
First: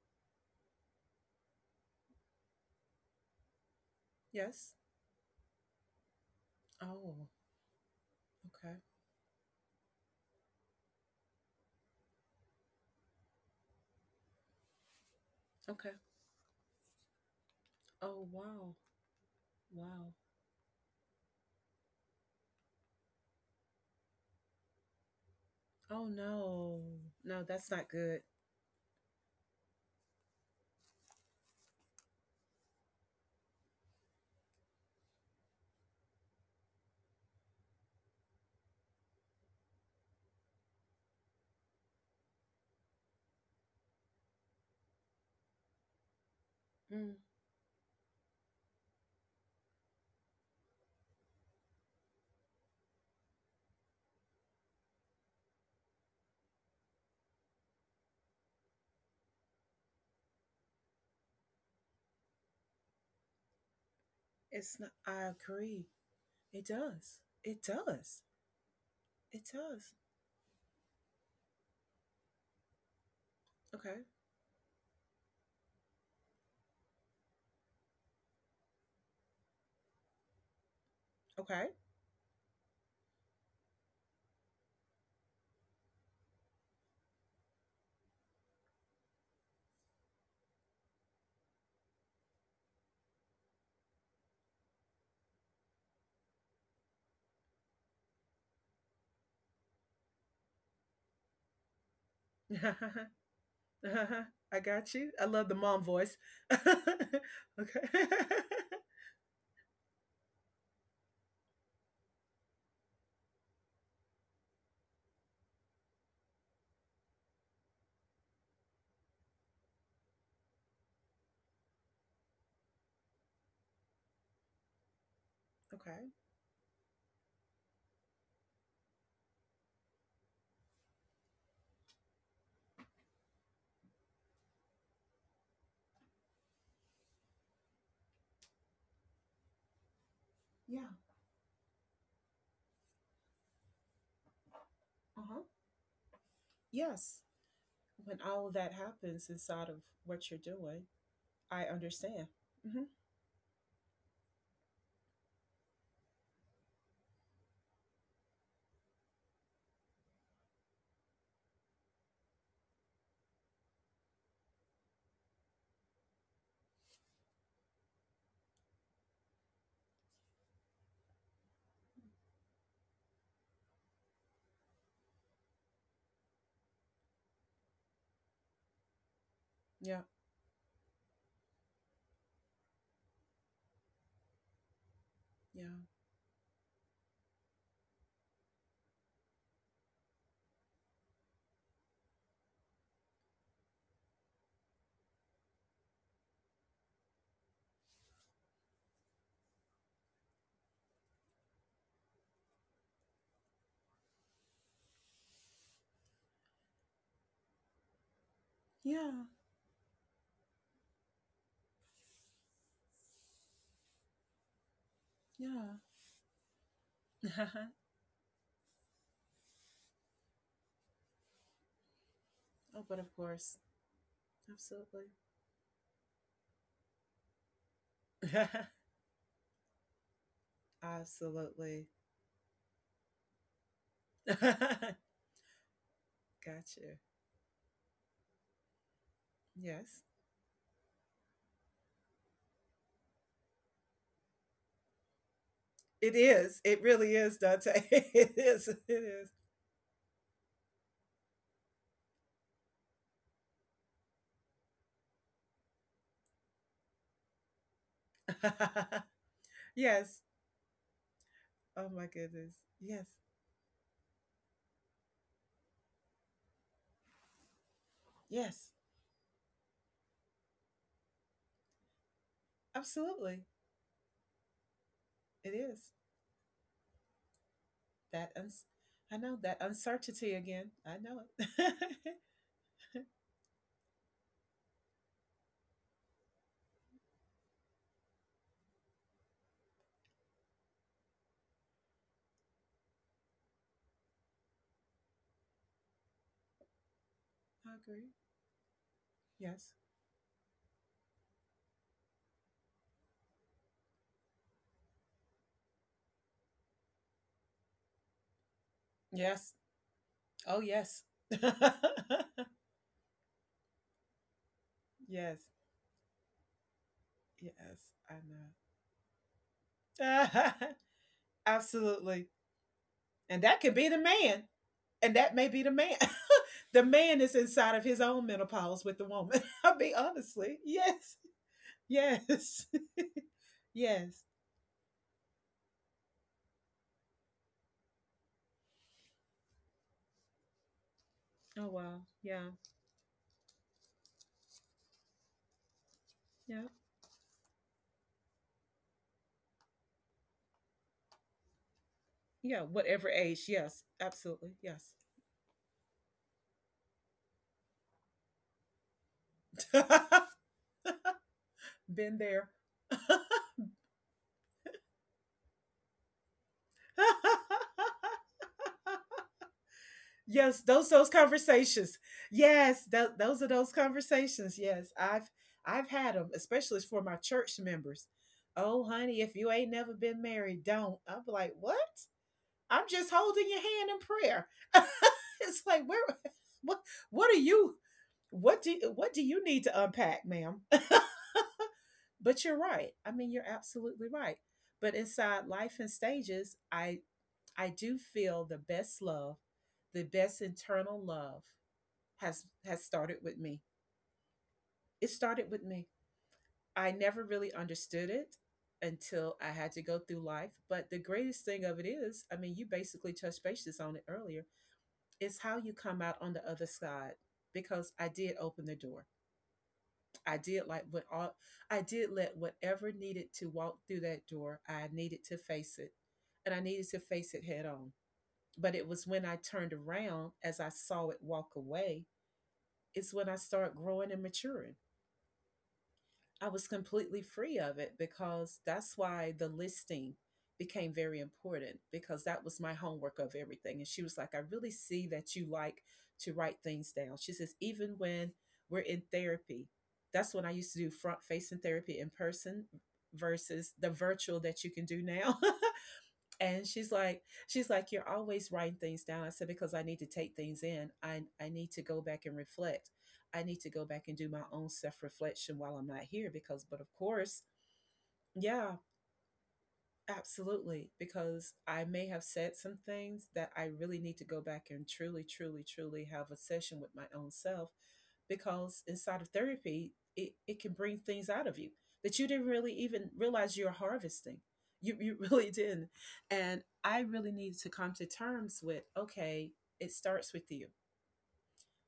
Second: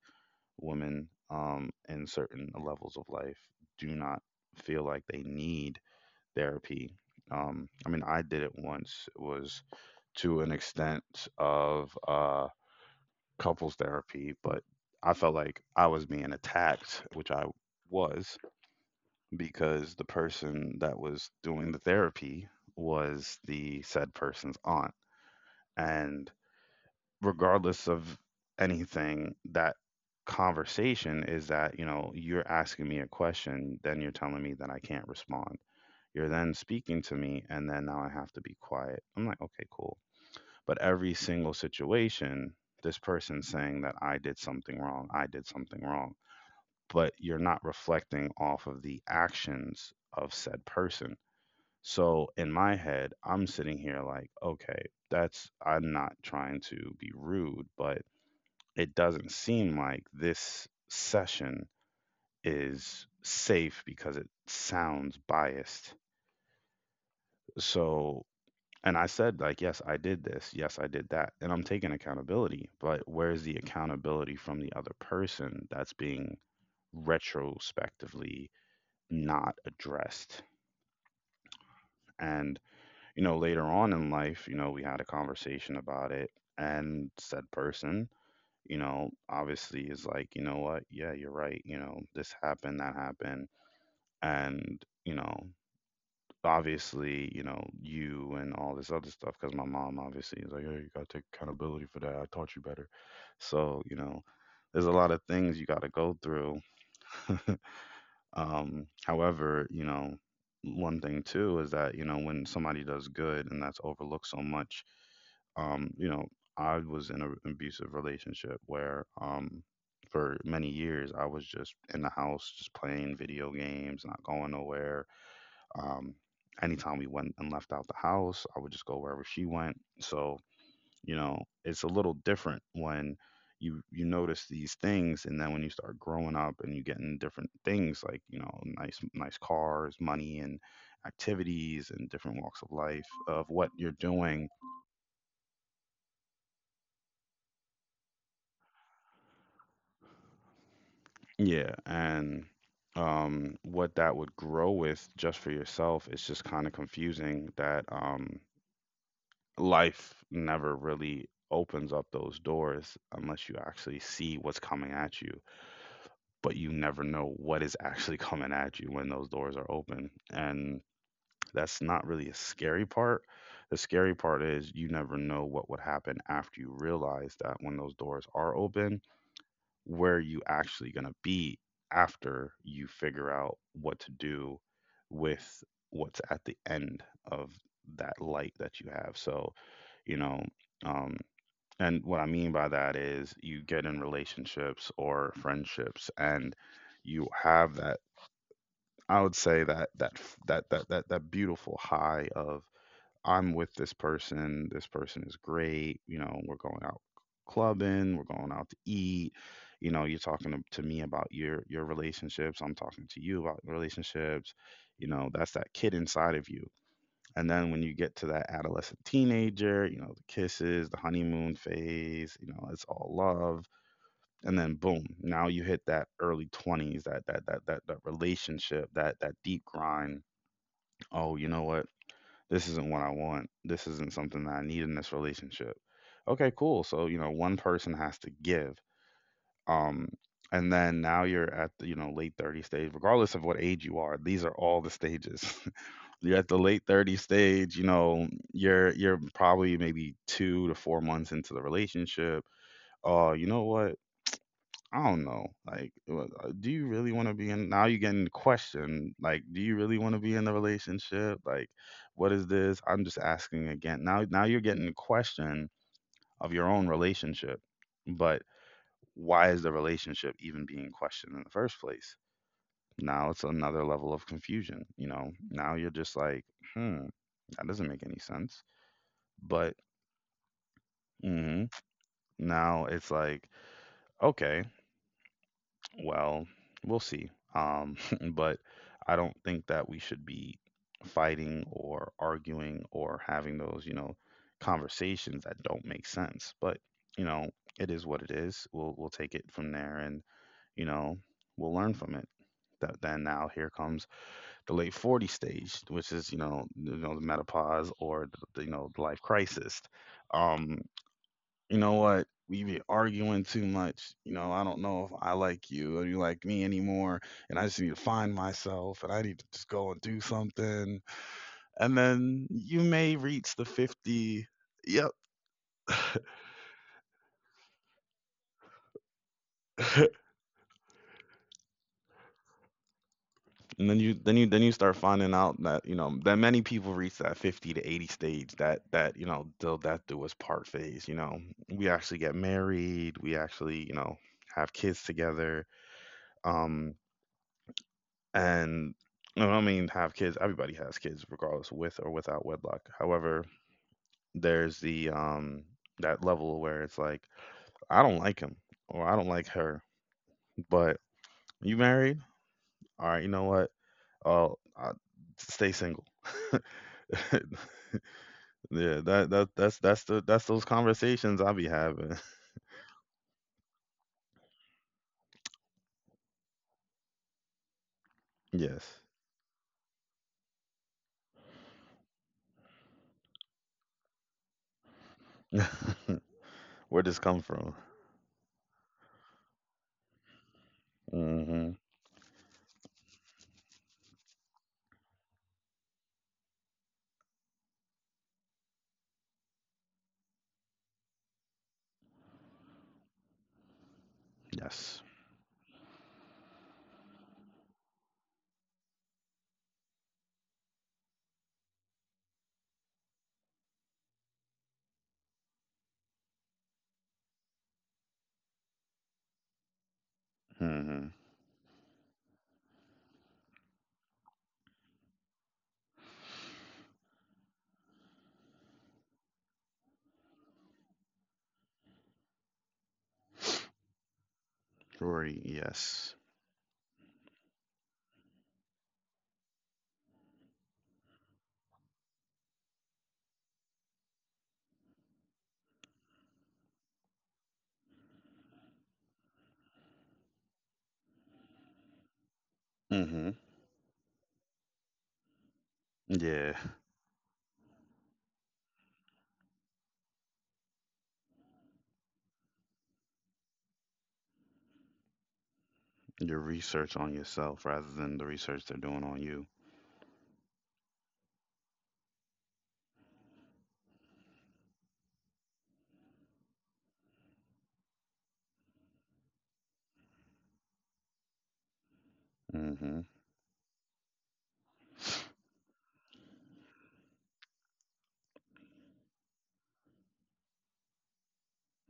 S2: women, in certain levels of life do not
S1: Yes.
S2: feel like they need therapy.
S1: Oh,
S2: I mean, I did it
S1: okay.
S2: once. It was to an extent of couples therapy, but I felt like
S1: Okay.
S2: I was being attacked, which I
S1: Oh,
S2: was,
S1: wow.
S2: because the
S1: Wow.
S2: person that was doing the therapy was the said person's aunt.
S1: Oh
S2: And
S1: no. No, that's
S2: regardless
S1: not
S2: of
S1: good.
S2: anything, that conversation is that, you know, you're asking me a question, then you're telling me that I can't respond, you're then speaking to me, and then now I have to be quiet. I'm like, okay, cool. But every single situation, this person's saying that I did something wrong, I did something wrong,
S1: Mm,
S2: but you're not reflecting off of the actions of said person. So in my head, I'm sitting here like, okay, I'm not trying to be rude, but it doesn't seem like this session is safe because it
S1: it's not,
S2: sounds
S1: I agree.
S2: biased.
S1: It does. It does.
S2: So and I said,
S1: It
S2: like, yes, I
S1: does.
S2: did this. Yes, I did that. And I'm taking accountability. But where's the
S1: Okay.
S2: accountability from the other person that's being retrospectively not addressed?
S1: Okay.
S2: And, you know, later on in life, you know, we had a conversation about it. And said person, you know, obviously is like, you know what? Yeah, you're right. You know, this happened, that happened. And, you know, obviously, you know, you and all this other stuff because my mom obviously is like, hey, you got to take accountability for that. I taught you better. So, you
S1: Uh-huh.
S2: know,
S1: I
S2: there's
S1: got
S2: a lot
S1: you.
S2: of
S1: I love the
S2: things you
S1: mom
S2: got to
S1: voice.
S2: go through.
S1: okay. okay.
S2: However, you know, one thing too is that, you know, when somebody does good and that's overlooked so much, you know, I was in an abusive relationship where, for many years, I was just in the house, just playing video games, not going nowhere, um, anytime we went and left out the house, I would just go wherever she went. So, you know, it's a little different when you notice these things and then when you start growing up and you getting different things like, you know, nice cars, money and
S1: Yeah.
S2: activities and different walks of life of what you're doing.
S1: Uh-huh. Yes. When all of that happens inside of what you're doing, I
S2: Yeah,
S1: understand.
S2: and
S1: Mm-hmm.
S2: what that would grow with just for yourself is just kind of confusing that life never really opens up those doors unless you actually see what's coming at you, but you never know what is actually coming at you when those doors are open. And that's not really a scary part. The scary part is you never know what would happen after you realize that when those doors are open,
S1: Yeah.
S2: where you actually going to be after you figure out what to do with
S1: Yeah.
S2: what's at the end of that light that you have. So you know, um and what I mean by that is you get in relationships or friendships and you have that, I would say that that beautiful high of I'm with this person is great, you know, we're going out clubbing, we're going out to
S1: Yeah.
S2: eat. You know, you're talking to me about your relationships, I'm talking to you about relationships. You know, that's that
S1: Yeah.
S2: kid inside of you. And then
S1: Uh-huh.
S2: when you get to that adolescent teenager, you know, the kisses, the honeymoon phase, you know, it's
S1: Oh, but
S2: all
S1: of course.
S2: love. And then
S1: Absolutely.
S2: boom, now you hit that early 20s, that relationship, that deep grind. Oh, you know what?
S1: Absolutely.
S2: This isn't what I want. This isn't something that I need in
S1: Got
S2: this relationship. Okay, cool.
S1: you.
S2: So, you know, one person has to give.
S1: Yes.
S2: Um and then now you're at the, you know, late 30 stage, regardless of what age you are, these are all the stages.
S1: It
S2: You're at the
S1: is. It
S2: late 30
S1: really is, Dante.
S2: stage, you know,
S1: it is. It
S2: you're
S1: is.
S2: probably maybe 2 to 4 months into the relationship. Oh, you know what? I don't know, like, do you really want to be in, now you're getting the question, like, do you really want to
S1: yes.
S2: be in the relationship? Like,
S1: Oh my
S2: what is
S1: goodness.
S2: this? I'm
S1: Yes.
S2: just asking. Again, now you're getting the question of your own relationship. But
S1: Yes.
S2: why is the relationship even being questioned in the first place? Now it's
S1: Absolutely.
S2: another level of confusion. You know,
S1: It
S2: now you're
S1: is.
S2: just like, hmm, that doesn't make any
S1: That
S2: sense.
S1: uns- I know that
S2: But
S1: uncertainty again. I know
S2: mhm,
S1: it.
S2: now it's like, okay, well, we'll see. Um, but I don't think that we should be fighting or arguing or having those, you know, conversations that don't make sense. But, you know,
S1: I
S2: it is
S1: agree.
S2: what it is. We'll take it from
S1: Yes.
S2: there and, you know, we'll learn from it. That, then now here comes the late 40 stage, which is, you know, the menopause or the, you know, the life
S1: Yes.
S2: crisis.
S1: Oh,
S2: Um,
S1: yes.
S2: you know what? We be arguing too much. You know, I don't know if I
S1: yes.
S2: like you or you like me anymore. And I
S1: Yes.
S2: just need to
S1: I
S2: find myself and I need to just go and do
S1: know.
S2: something. And
S1: Absolutely.
S2: then you may
S1: And
S2: reach
S1: that
S2: the
S1: could be the man.
S2: 50. Yep.
S1: And that may be the man. The man is inside of his own menopause with the woman. I'll be honestly. Yes. Yes.
S2: And then
S1: Yes.
S2: you start finding out that, you know, that many people reach that 50 to 80 stage, that that, you know, till death do us part phase, you know.
S1: Oh
S2: We
S1: wow.
S2: actually get
S1: Yeah.
S2: married, we actually, you know, have kids together.
S1: Yeah.
S2: Um and no, I don't mean have kids. Everybody has kids, regardless with or without
S1: Yeah.
S2: wedlock.
S1: Whatever
S2: However,
S1: age. Yes. Absolutely.
S2: there's
S1: Yes.
S2: the that level where it's like I don't like him or I don't like her, but you
S1: Been
S2: married?
S1: there.
S2: All right, you know what? Oh, I, stay single. Yeah, that's
S1: Yes,
S2: those
S1: those
S2: conversations I be
S1: conversations.
S2: having.
S1: Yes, those are those conversations. Yes, I've had them, especially for my church members. Oh,
S2: Yes,
S1: honey, if you ain't never been married, don't. I'm like, what? I'm just holding your hand in prayer. it's like, where, what,
S2: where this
S1: what are
S2: come from?
S1: you? What do you need to unpack, ma'am?
S2: Hmm.
S1: But you're right. I mean, you're absolutely right. But inside life and stages, I do feel the best love, the best internal love has started with me.
S2: Yes.
S1: It started with me. I never really understood it until I had to go through life. But the greatest thing of it is, I mean, you basically touched bases on it earlier. It's how you come out on the other side because I did open the door. I did like what
S2: Hmm.
S1: all I did let whatever needed to walk through that door, I needed to face it. And I needed to face it head on. But it was when I turned around as I saw it walk away, it's when I start growing and maturing,
S2: Rory. Yes.
S1: I was completely free of it because that's why the listing became very important because that was my homework of everything. And she was like, I really see that you like to write things down. She says, even when we're in therapy, that's when I used to do front facing therapy in person
S2: Hmm.
S1: versus the virtual that you can do now.
S2: Yeah.
S1: and she's like, she's like, you're always writing things down. I said, because I need to take things in. I need to go back and reflect, I need to go back and do my own self reflection while I'm not here,
S2: Your
S1: because but of
S2: research on
S1: course,
S2: yourself rather than the research
S1: yeah.
S2: they're doing on you.
S1: Absolutely, because I may have said some things that I really need to go back and truly, truly, truly have a session with my own self because inside of therapy, it can bring things out of you that you didn't really
S2: Mm-hmm.
S1: even realize you're harvesting. You really didn't. And I really needed to come to terms with okay, it starts with you.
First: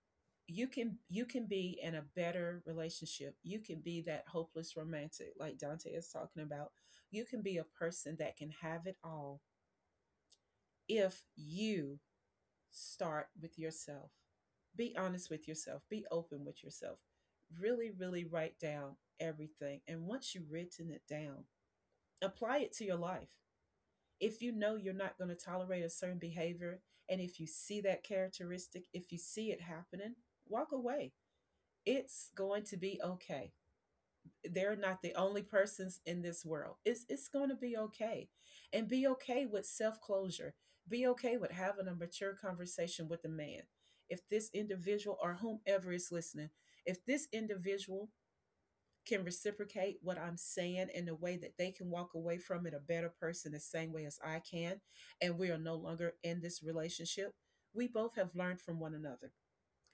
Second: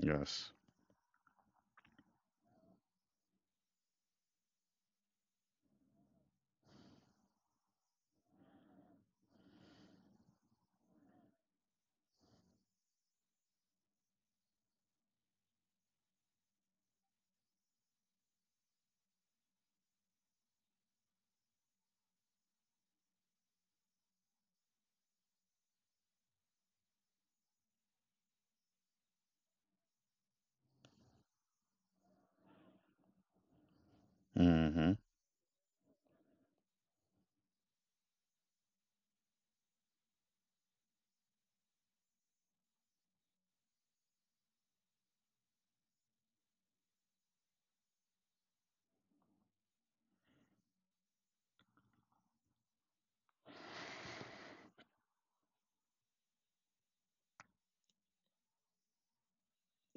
S2: Yes.
S1: You can be in a better relationship. You can be that hopeless romantic like Dante is talking about. You can be a person that can have it all if you start with yourself. Be honest with yourself, be open with yourself. Really, really write down everything. And once you've written it down, apply it to your life. If you know you're not going to tolerate a certain behavior, and if you see that characteristic, if you see it happening, walk away. It's going to be okay, they're
S2: Mm-hmm.
S1: not the only persons in this world. It's going to be okay. And be okay with self-closure. Be okay with having a mature conversation with a man. If this individual or whomever is listening, if this individual can reciprocate what I'm saying in a way that they can walk away from it a better person the same way as I can, and we are no longer in this relationship, we both have learned from one another,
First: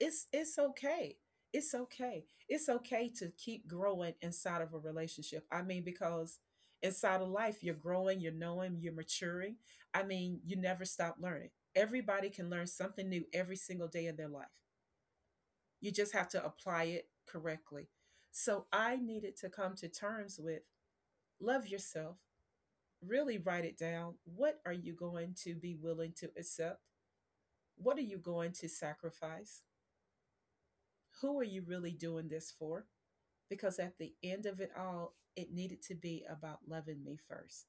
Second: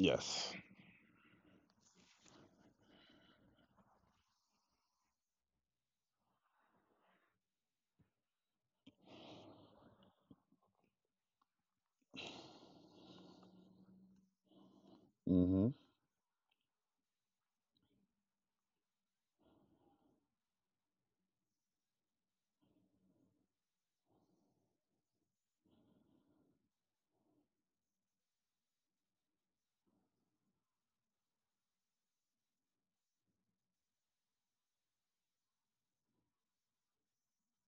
S1: it's okay, it's okay to keep growing inside of a relationship. I mean, because inside of life, you're growing, you're knowing, you're maturing. I mean, you never stop learning. Everybody can learn something new every single day of their life.
S2: Mm-hmm.
S1: You just have to apply it correctly. So I needed to come to terms with love yourself, really write it down, what are you going to be willing to accept, what are you going to sacrifice, who are you really doing this for, because at the end of it all, it needed to be about loving me first.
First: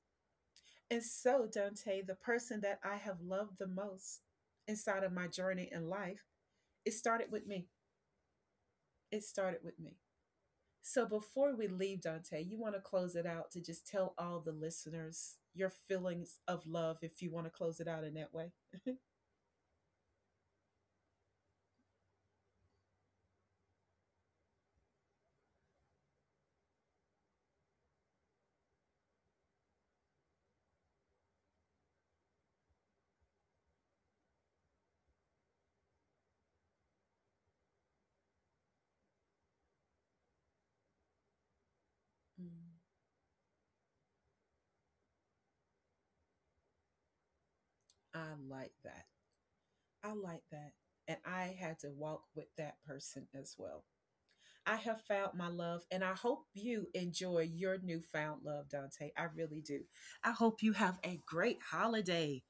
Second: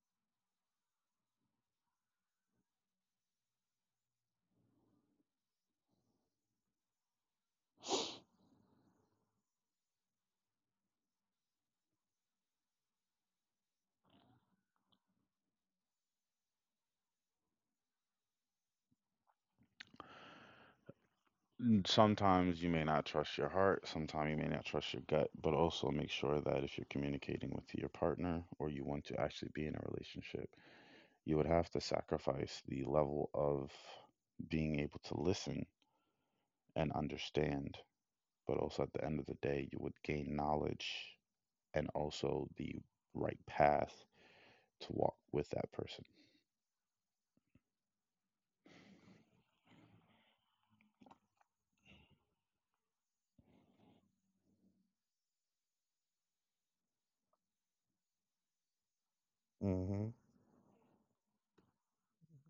S1: And so, Dante, the person that I have loved the most inside of my journey in life, it started with me. It started with me. So, before we leave, Dante, you want to close it out to just tell all the listeners your feelings of love if you want to close it out in that way?
S2: Sometimes you may not trust your heart, sometimes you may not trust your gut, but also make sure that if you're communicating with your partner or you want to actually be in a relationship, you would have to sacrifice the level of being able to listen and understand, but also at the end of the day, you would gain knowledge and also the
S1: Mm,
S2: right path to walk with that person.
S1: I like that. I like that. And I had to walk with that person as well. I have found my love, and I hope you enjoy your newfound love, Dante. I really do.
S2: Mm-hmm.
S1: I hope you have a great holiday.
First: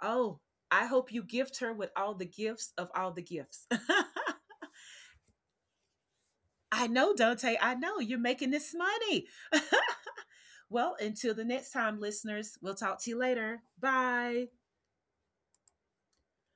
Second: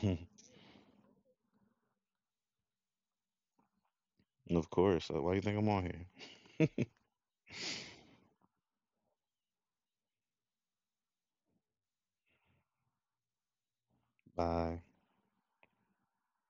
S1: Oh, I hope you gift her with all the gifts of all the gifts.
S2: Of course. Why you think I'm on here?
S1: I know, Dante. I know you're making this money. Well, until the next time, listeners, we'll talk to you later. Bye.
S2: Bye.